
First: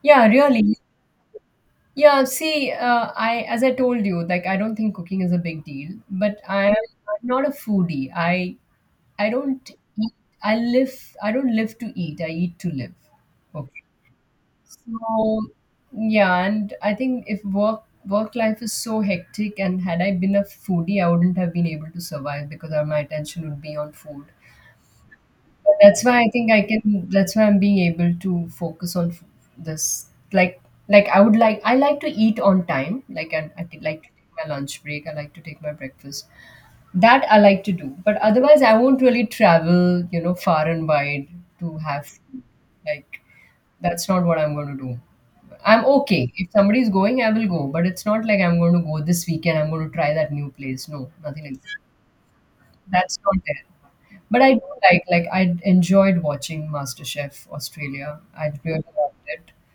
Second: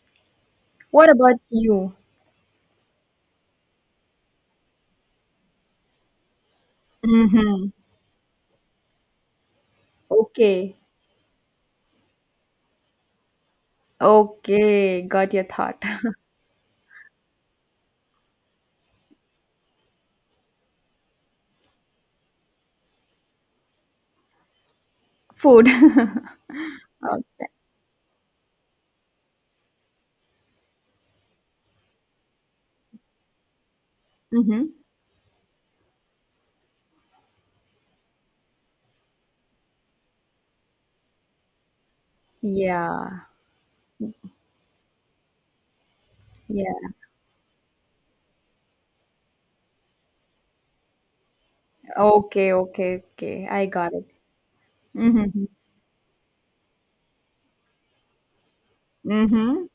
[SPEAKER 2] Yeah, really.
[SPEAKER 1] What about you?
[SPEAKER 2] I as I told you, like I don't think cooking is a big deal, but I am, I'm not a
[SPEAKER 1] Mm-hmm.
[SPEAKER 2] foodie. I don't eat. I
[SPEAKER 1] Okay.
[SPEAKER 2] live. I don't live to eat. I eat to live. Okay.
[SPEAKER 1] Okay. Got
[SPEAKER 2] So
[SPEAKER 1] your thought.
[SPEAKER 2] yeah, and I think if work life is so hectic, and had I been a foodie, I wouldn't have been able to survive because my attention would be on food.
[SPEAKER 1] Food.
[SPEAKER 2] But that's why I think I can. That's why
[SPEAKER 1] Okay.
[SPEAKER 2] I'm being able to focus on this. Like, like, I would like. I like to eat on time. Like to take my
[SPEAKER 1] Mm-hmm.
[SPEAKER 2] lunch break. I like to take my breakfast. That I like to do. But otherwise, I won't really travel. You know, far and wide to have food. Like,
[SPEAKER 1] Yeah.
[SPEAKER 2] that's not what I'm going to do. I'm okay. If somebody's
[SPEAKER 1] Yeah.
[SPEAKER 2] going, I will go. But it's not like I'm going to go this weekend. I'm going to try that new place. No, nothing like that.
[SPEAKER 1] Okay. Okay.
[SPEAKER 2] That's not
[SPEAKER 1] Okay. I got it.
[SPEAKER 2] there. But I do like
[SPEAKER 1] Mm-hmm.
[SPEAKER 2] I enjoyed watching MasterChef Australia. I really loved it.
[SPEAKER 1] Mm-hmm.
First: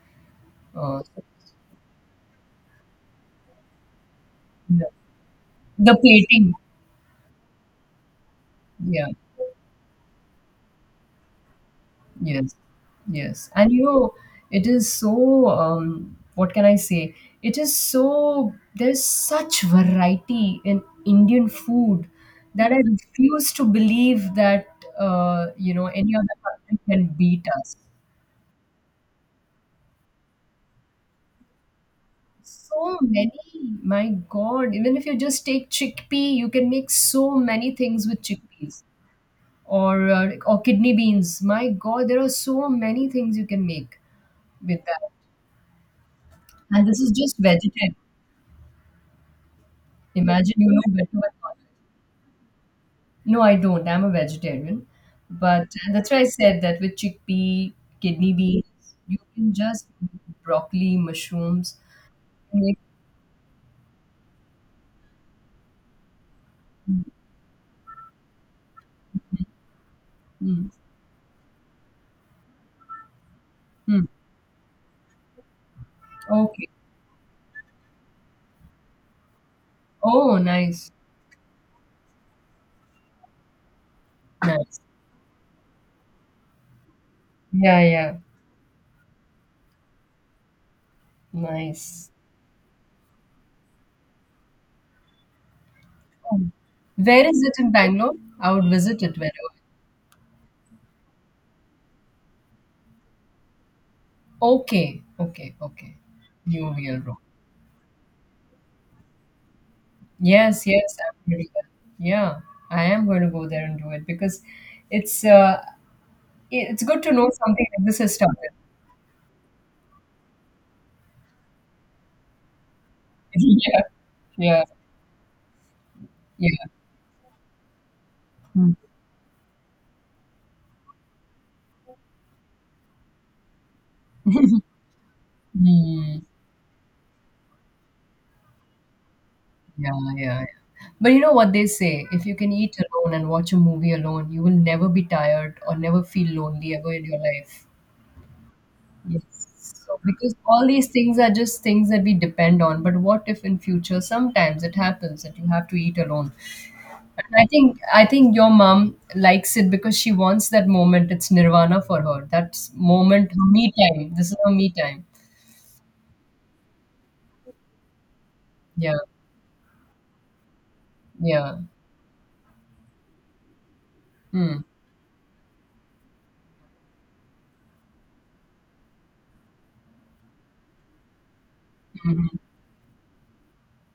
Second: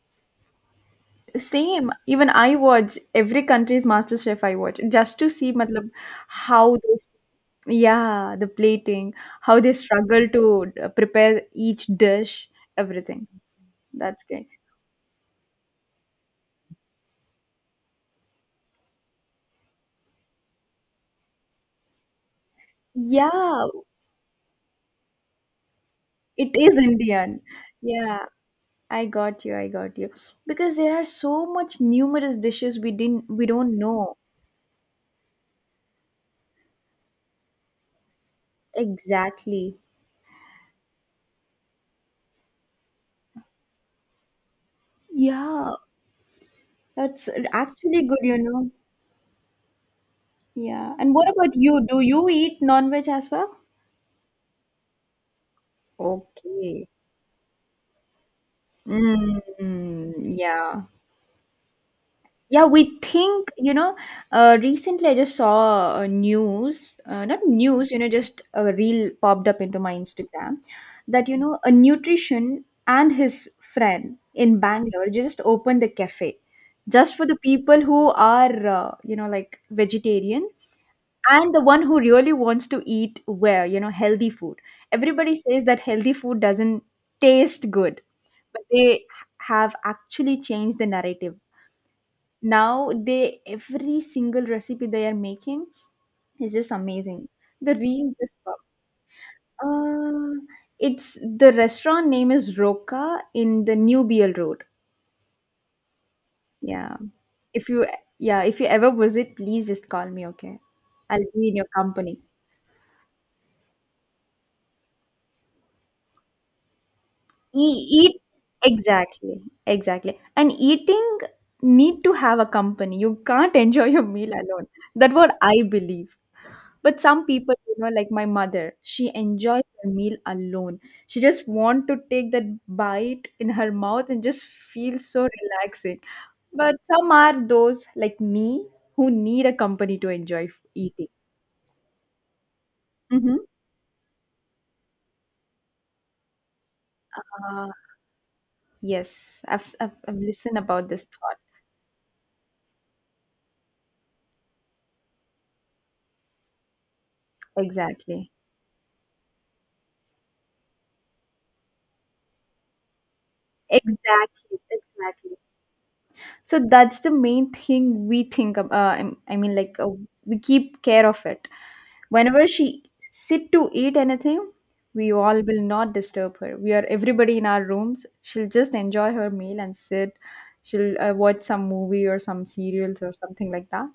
[SPEAKER 2] Uh,
[SPEAKER 1] Same. Even I watch every country's Master Chef, I watch
[SPEAKER 2] yeah,
[SPEAKER 1] just to see matlab,
[SPEAKER 2] the plating,
[SPEAKER 1] how those yeah, the
[SPEAKER 2] yeah,
[SPEAKER 1] plating, how they struggle to prepare each dish,
[SPEAKER 2] yes,
[SPEAKER 1] everything.
[SPEAKER 2] yes, and you know,
[SPEAKER 1] That's great.
[SPEAKER 2] it is so. What can I say? It is so. There's such variety in Indian food that I refuse to
[SPEAKER 1] Yeah,
[SPEAKER 2] believe that you know any other
[SPEAKER 1] it
[SPEAKER 2] country
[SPEAKER 1] is
[SPEAKER 2] can
[SPEAKER 1] Indian.
[SPEAKER 2] beat us.
[SPEAKER 1] Yeah, I got you. I got you. Because there are so much numerous dishes we
[SPEAKER 2] So
[SPEAKER 1] didn't we
[SPEAKER 2] many,
[SPEAKER 1] don't
[SPEAKER 2] my
[SPEAKER 1] know.
[SPEAKER 2] God. Even if you just take chickpea, you can make so many things with chickpeas,
[SPEAKER 1] Exactly.
[SPEAKER 2] or kidney beans. My God, there are so many things you can make with that.
[SPEAKER 1] Yeah,
[SPEAKER 2] And this is
[SPEAKER 1] that's
[SPEAKER 2] just vegetarian.
[SPEAKER 1] actually good, you know.
[SPEAKER 2] Imagine, you know
[SPEAKER 1] Yeah.
[SPEAKER 2] better
[SPEAKER 1] And
[SPEAKER 2] than
[SPEAKER 1] what
[SPEAKER 2] all.
[SPEAKER 1] about you? Do you eat non-veg as
[SPEAKER 2] No, I
[SPEAKER 1] well?
[SPEAKER 2] don't. I'm a vegetarian. But that's why I said that
[SPEAKER 1] Okay.
[SPEAKER 2] with chickpea, kidney beans, you can just
[SPEAKER 1] Mm, yeah.
[SPEAKER 2] broccoli, mushrooms.
[SPEAKER 1] Yeah,
[SPEAKER 2] Make,
[SPEAKER 1] we think, you know, recently I just saw a news,
[SPEAKER 2] mm,
[SPEAKER 1] not news, you know, just a reel popped up into my Instagram
[SPEAKER 2] mm,
[SPEAKER 1] that, you know, a nutrition and his
[SPEAKER 2] mm.
[SPEAKER 1] friend in Bangalore just opened a cafe
[SPEAKER 2] Okay.
[SPEAKER 1] just for the people who are, you know, like
[SPEAKER 2] Oh,
[SPEAKER 1] vegetarian,
[SPEAKER 2] nice.
[SPEAKER 1] and the one who really wants to eat where you know healthy food.
[SPEAKER 2] Nice.
[SPEAKER 1] Everybody says that healthy food doesn't taste
[SPEAKER 2] Yeah,
[SPEAKER 1] good,
[SPEAKER 2] yeah.
[SPEAKER 1] but they have actually changed the narrative.
[SPEAKER 2] Nice.
[SPEAKER 1] Now they every single recipe they are making
[SPEAKER 2] Oh.
[SPEAKER 1] is just
[SPEAKER 2] Where
[SPEAKER 1] amazing.
[SPEAKER 2] is it in
[SPEAKER 1] The real
[SPEAKER 2] Bangalore?
[SPEAKER 1] just
[SPEAKER 2] I would visit it whenever.
[SPEAKER 1] uh, it's The restaurant name is roka in the new bl road.
[SPEAKER 2] Okay, okay, okay. New
[SPEAKER 1] yeah
[SPEAKER 2] Wheel Road.
[SPEAKER 1] if you yeah, if you ever visit, please just call me, okay?
[SPEAKER 2] Yes, yes,
[SPEAKER 1] I'll
[SPEAKER 2] I'm really
[SPEAKER 1] be in
[SPEAKER 2] well.
[SPEAKER 1] your company.
[SPEAKER 2] Yeah, I am going to go there and do it because it's uh, it's good to know something like
[SPEAKER 1] E-
[SPEAKER 2] this
[SPEAKER 1] eat
[SPEAKER 2] has started.
[SPEAKER 1] exactly Exactly, and eating need to have a company. You can't
[SPEAKER 2] Yeah,
[SPEAKER 1] enjoy your meal
[SPEAKER 2] yeah,
[SPEAKER 1] alone. That what I believe.
[SPEAKER 2] yeah.
[SPEAKER 1] But some people you know, like my mother,
[SPEAKER 2] Mm.
[SPEAKER 1] she enjoys her meal alone. She just want to take that bite in her mouth and just feel so relaxing.
[SPEAKER 2] Mm.
[SPEAKER 1] But some are those like me who need a
[SPEAKER 2] Yeah,
[SPEAKER 1] company to
[SPEAKER 2] yeah, yeah.
[SPEAKER 1] enjoy
[SPEAKER 2] But
[SPEAKER 1] eating.
[SPEAKER 2] you know what they say? If you can eat alone and
[SPEAKER 1] hmm
[SPEAKER 2] watch a movie alone, you will never be tired or never feel lonely ever in your life.
[SPEAKER 1] uh, yes,
[SPEAKER 2] Yes. So
[SPEAKER 1] I've
[SPEAKER 2] because
[SPEAKER 1] listened
[SPEAKER 2] all these
[SPEAKER 1] about this
[SPEAKER 2] things are
[SPEAKER 1] thought
[SPEAKER 2] just things that we depend on, but what if in future sometimes it happens that you have to eat alone? And I think I
[SPEAKER 1] exactly.
[SPEAKER 2] think your mom likes it because she wants that moment. It's nirvana for her. That's moment her me time. This is her
[SPEAKER 1] Exactly,
[SPEAKER 2] me time.
[SPEAKER 1] exactly. So that's the main thing we think of.
[SPEAKER 2] Yeah.
[SPEAKER 1] We keep care of it.
[SPEAKER 2] Yeah.
[SPEAKER 1] Whenever she sit to eat anything,
[SPEAKER 2] Hmm.
[SPEAKER 1] we all will not disturb her. We are everybody in our rooms. She'll just enjoy her meal and sit. She'll watch some movie or
[SPEAKER 2] Mhm.
[SPEAKER 1] some serials or something like that.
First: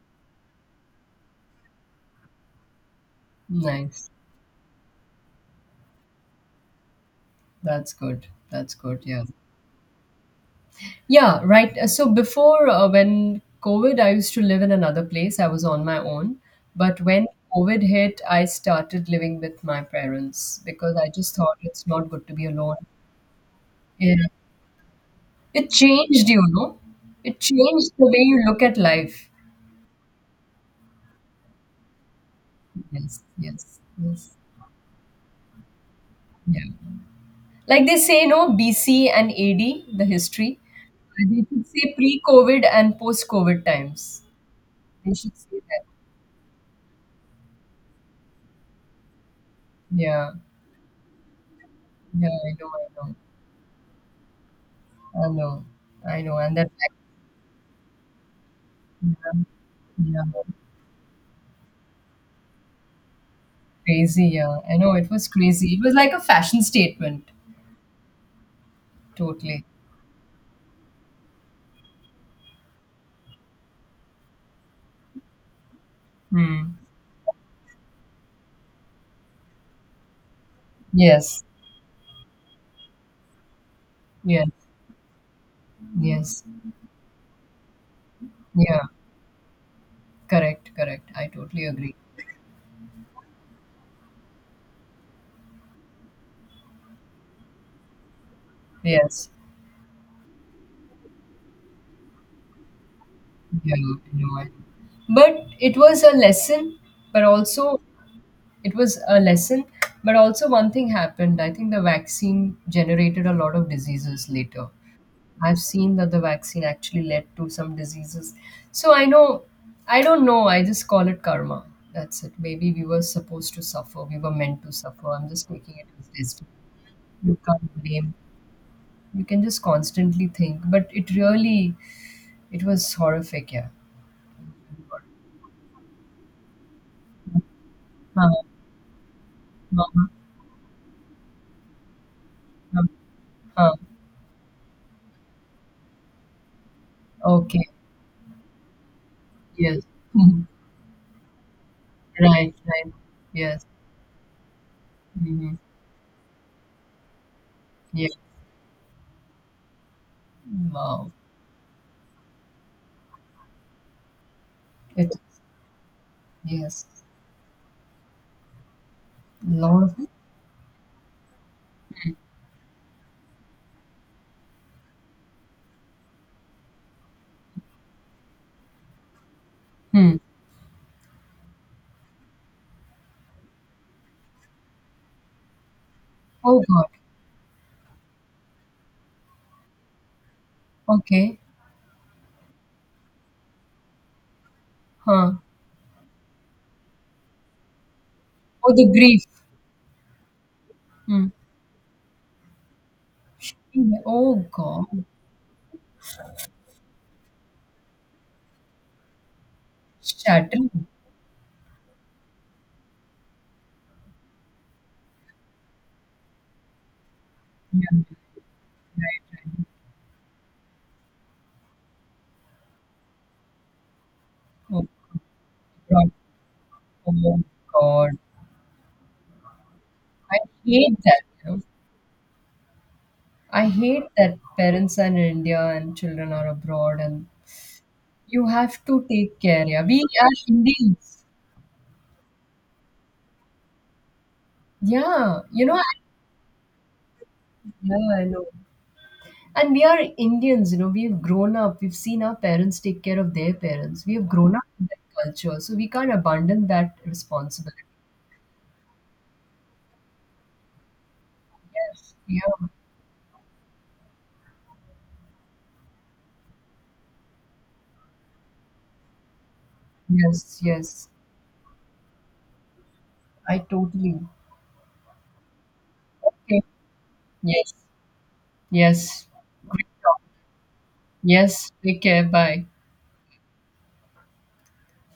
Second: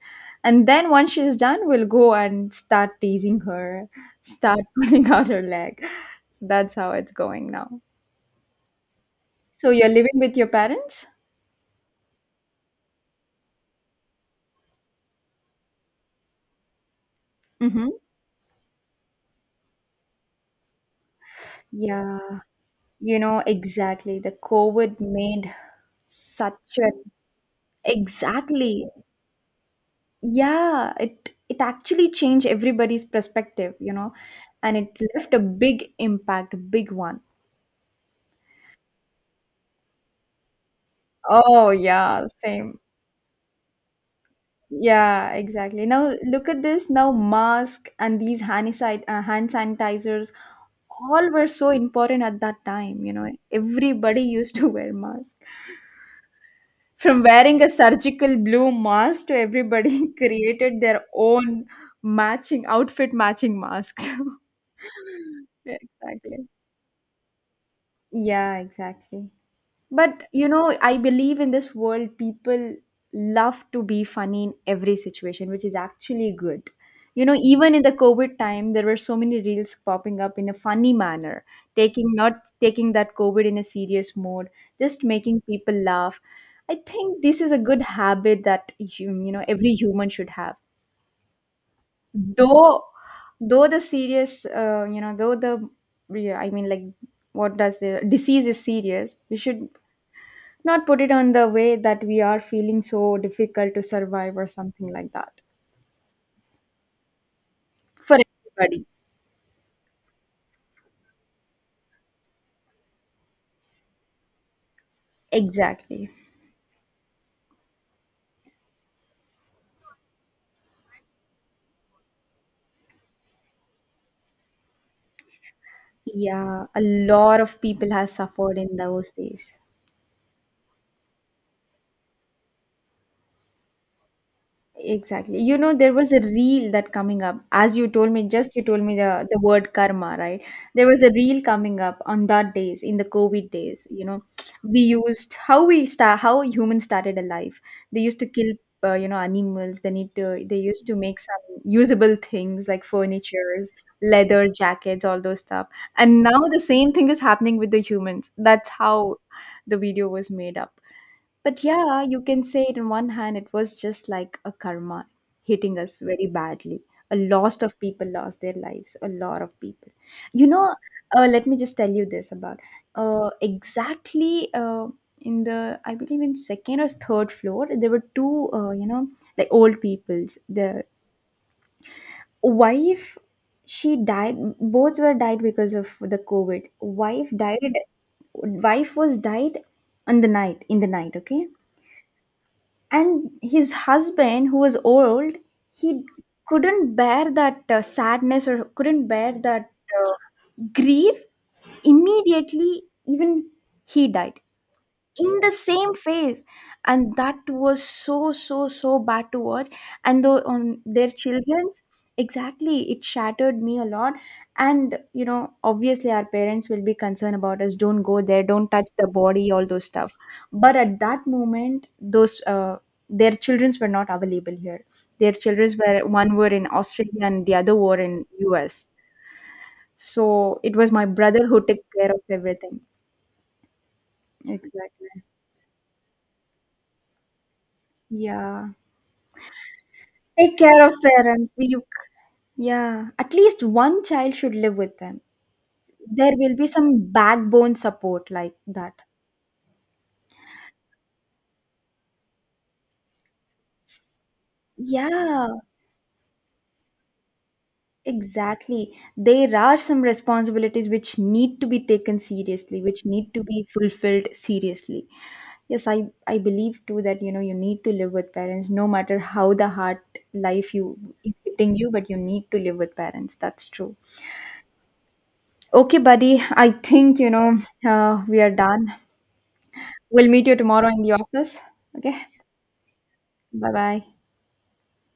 [SPEAKER 1] And then once she's done, we'll go and start teasing her,
[SPEAKER 2] Nice.
[SPEAKER 1] start pulling out her leg. So that's how it's going now.
[SPEAKER 2] That's good. That's good. Yeah.
[SPEAKER 1] So you're living with your parents?
[SPEAKER 2] Yeah, right. So before when COVID, I used to live in another place. I was on my own. But when COVID
[SPEAKER 1] Mm-hmm.
[SPEAKER 2] hit, I started living with my parents because I just thought it's not
[SPEAKER 1] Yeah,
[SPEAKER 2] good to be alone.
[SPEAKER 1] you know,
[SPEAKER 2] Yeah.
[SPEAKER 1] exactly. The COVID made
[SPEAKER 2] It changed, you
[SPEAKER 1] such
[SPEAKER 2] know.
[SPEAKER 1] a
[SPEAKER 2] It changed the way you look at
[SPEAKER 1] exactly.
[SPEAKER 2] life.
[SPEAKER 1] Yeah, it actually changed everybody's
[SPEAKER 2] Yes,
[SPEAKER 1] perspective,
[SPEAKER 2] yes,
[SPEAKER 1] you know,
[SPEAKER 2] yes.
[SPEAKER 1] and it left a big impact, a
[SPEAKER 2] Yeah.
[SPEAKER 1] big one.
[SPEAKER 2] Like they say, no, BC and AD, the history. They should
[SPEAKER 1] Oh
[SPEAKER 2] say pre
[SPEAKER 1] yeah,
[SPEAKER 2] COVID
[SPEAKER 1] same.
[SPEAKER 2] and post COVID times. They
[SPEAKER 1] Yeah,
[SPEAKER 2] should say that.
[SPEAKER 1] exactly. Now look at this. Now mask and these hand sanitizers
[SPEAKER 2] Yeah,
[SPEAKER 1] all were so important
[SPEAKER 2] yeah,
[SPEAKER 1] at
[SPEAKER 2] I
[SPEAKER 1] that
[SPEAKER 2] know,
[SPEAKER 1] time,
[SPEAKER 2] I
[SPEAKER 1] you
[SPEAKER 2] know.
[SPEAKER 1] know. Everybody used to wear
[SPEAKER 2] I
[SPEAKER 1] mask.
[SPEAKER 2] know, I know, and that
[SPEAKER 1] From wearing a surgical blue mask
[SPEAKER 2] yeah,
[SPEAKER 1] to everybody
[SPEAKER 2] yeah,
[SPEAKER 1] created their own matching outfit matching masks.
[SPEAKER 2] crazy, yeah. I know it was crazy.
[SPEAKER 1] Yeah,
[SPEAKER 2] It was like a
[SPEAKER 1] exactly.
[SPEAKER 2] fashion statement,
[SPEAKER 1] Yeah, exactly.
[SPEAKER 2] totally.
[SPEAKER 1] But you know, I believe in this world, people love to be funny in every situation, which is actually good.
[SPEAKER 2] Hmm.
[SPEAKER 1] You know, even in the COVID time, there were so many reels popping up in a funny
[SPEAKER 2] Yes,
[SPEAKER 1] manner, taking not taking that COVID in a serious
[SPEAKER 2] yes,
[SPEAKER 1] mode, just making people laugh.
[SPEAKER 2] yes,
[SPEAKER 1] I think this is a good habit that
[SPEAKER 2] yeah.
[SPEAKER 1] you know every human should have.
[SPEAKER 2] Correct, correct. I totally agree.
[SPEAKER 1] Though, though the serious, you know, though the, yeah, I mean, like, what does the disease is serious?
[SPEAKER 2] Yes,
[SPEAKER 1] We should not put it on the way that we are feeling so difficult
[SPEAKER 2] yeah, I
[SPEAKER 1] to survive
[SPEAKER 2] know. I
[SPEAKER 1] or
[SPEAKER 2] know.
[SPEAKER 1] something like that
[SPEAKER 2] But it was a lesson, but also
[SPEAKER 1] for
[SPEAKER 2] it
[SPEAKER 1] everybody.
[SPEAKER 2] was a lesson. But also one thing happened. I think the vaccine generated a lot of diseases later. I've seen
[SPEAKER 1] Exactly.
[SPEAKER 2] that the vaccine actually led to some diseases. So I know, I don't know. I just call it karma. That's it. Maybe we were supposed to suffer. We were meant to suffer. I'm just taking it as destiny.
[SPEAKER 1] Yeah, a
[SPEAKER 2] You
[SPEAKER 1] lot of
[SPEAKER 2] can't
[SPEAKER 1] people has
[SPEAKER 2] blame.
[SPEAKER 1] suffered in those
[SPEAKER 2] You can
[SPEAKER 1] days.
[SPEAKER 2] just constantly think. But it really, it was horrific. Yeah.
[SPEAKER 1] Exactly. You know, there was a reel that coming up. As you told me,
[SPEAKER 2] Huh,
[SPEAKER 1] just you told me the word
[SPEAKER 2] huh,
[SPEAKER 1] karma, right? There was a reel coming up on that days,
[SPEAKER 2] huh,
[SPEAKER 1] in the COVID
[SPEAKER 2] huh.
[SPEAKER 1] days, you know. We used how we start how humans started a life.
[SPEAKER 2] Okay.
[SPEAKER 1] They used to kill you know
[SPEAKER 2] Yes.
[SPEAKER 1] animals.
[SPEAKER 2] Mhm.
[SPEAKER 1] They used to make some usable
[SPEAKER 2] Right.
[SPEAKER 1] things like
[SPEAKER 2] Right. Yes.
[SPEAKER 1] furnitures, leather jackets, all those
[SPEAKER 2] Mm-hmm.
[SPEAKER 1] stuff. And now the same thing is happening with the
[SPEAKER 2] Yeah.
[SPEAKER 1] humans. That's how the video was made up.
[SPEAKER 2] Wow.
[SPEAKER 1] But yeah, you can say it on one hand, it was just like a karma
[SPEAKER 2] It.
[SPEAKER 1] hitting us very badly.
[SPEAKER 2] Yes.
[SPEAKER 1] A lot of people lost their lives, a lot of
[SPEAKER 2] Lot
[SPEAKER 1] people.
[SPEAKER 2] of.
[SPEAKER 1] You know, let me just tell you this about uh, exactly uh, in the, I believe in second or third floor, there were two, you know, like old
[SPEAKER 2] Hmm.
[SPEAKER 1] peoples. The wife, she died, both were died because of the
[SPEAKER 2] Oh
[SPEAKER 1] COVID.
[SPEAKER 2] God.
[SPEAKER 1] Wife died, wife was died on the night, in the night,
[SPEAKER 2] Okay.
[SPEAKER 1] okay? And his husband who was
[SPEAKER 2] Huh.
[SPEAKER 1] old, he couldn't bear that sadness or
[SPEAKER 2] Oh, the
[SPEAKER 1] couldn't
[SPEAKER 2] grief.
[SPEAKER 1] bear that uh, grief.
[SPEAKER 2] Hmm.
[SPEAKER 1] Immediately even he
[SPEAKER 2] Oh
[SPEAKER 1] died
[SPEAKER 2] God,
[SPEAKER 1] in the same phase, and that was so so so bad to watch, and though
[SPEAKER 2] shattering.
[SPEAKER 1] on their children's exactly. It shattered me a lot. And you know obviously our parents will be concerned about us, don't
[SPEAKER 2] Yeah.
[SPEAKER 1] go there, don't touch the body, all those stuff. But at that moment, those their children's were not available here.
[SPEAKER 2] Oh
[SPEAKER 1] Their children's, were
[SPEAKER 2] God.
[SPEAKER 1] one were in Australia
[SPEAKER 2] Oh
[SPEAKER 1] and the other were
[SPEAKER 2] God.
[SPEAKER 1] in US.
[SPEAKER 2] I
[SPEAKER 1] So it was
[SPEAKER 2] hate
[SPEAKER 1] my
[SPEAKER 2] that.
[SPEAKER 1] brother
[SPEAKER 2] You know?
[SPEAKER 1] who took care of everything.
[SPEAKER 2] I hate that parents are
[SPEAKER 1] Exactly,
[SPEAKER 2] in India and children are abroad, and you
[SPEAKER 1] yeah.
[SPEAKER 2] have to take care. Yeah, we are
[SPEAKER 1] Take care of
[SPEAKER 2] Indians.
[SPEAKER 1] parents. You, yeah, at least one child should live with them.
[SPEAKER 2] Yeah, you know. I-
[SPEAKER 1] There will be some backbone
[SPEAKER 2] yeah, I
[SPEAKER 1] support
[SPEAKER 2] know.
[SPEAKER 1] like that.
[SPEAKER 2] And we are Indians. You know, we've grown up. We've seen our parents take care of their parents. We have grown up in
[SPEAKER 1] Yeah,
[SPEAKER 2] that culture, so we can't abandon that responsibility.
[SPEAKER 1] exactly. There are some responsibilities which need to be
[SPEAKER 2] Yes.
[SPEAKER 1] taken
[SPEAKER 2] Yeah.
[SPEAKER 1] seriously, which need to be fulfilled seriously. Yes, I believe too that you know you need to live with parents no matter how the hard
[SPEAKER 2] Yes,
[SPEAKER 1] life you
[SPEAKER 2] yes.
[SPEAKER 1] is hitting you, but you need to live with parents.
[SPEAKER 2] I
[SPEAKER 1] That's true.
[SPEAKER 2] totally.
[SPEAKER 1] Okay, buddy,
[SPEAKER 2] Okay.
[SPEAKER 1] I think you know
[SPEAKER 2] Yes,
[SPEAKER 1] we are done.
[SPEAKER 2] yes. Great talk.
[SPEAKER 1] We'll meet you tomorrow in the office.
[SPEAKER 2] Yes, take
[SPEAKER 1] Okay.
[SPEAKER 2] care. Bye.
[SPEAKER 1] Bye bye.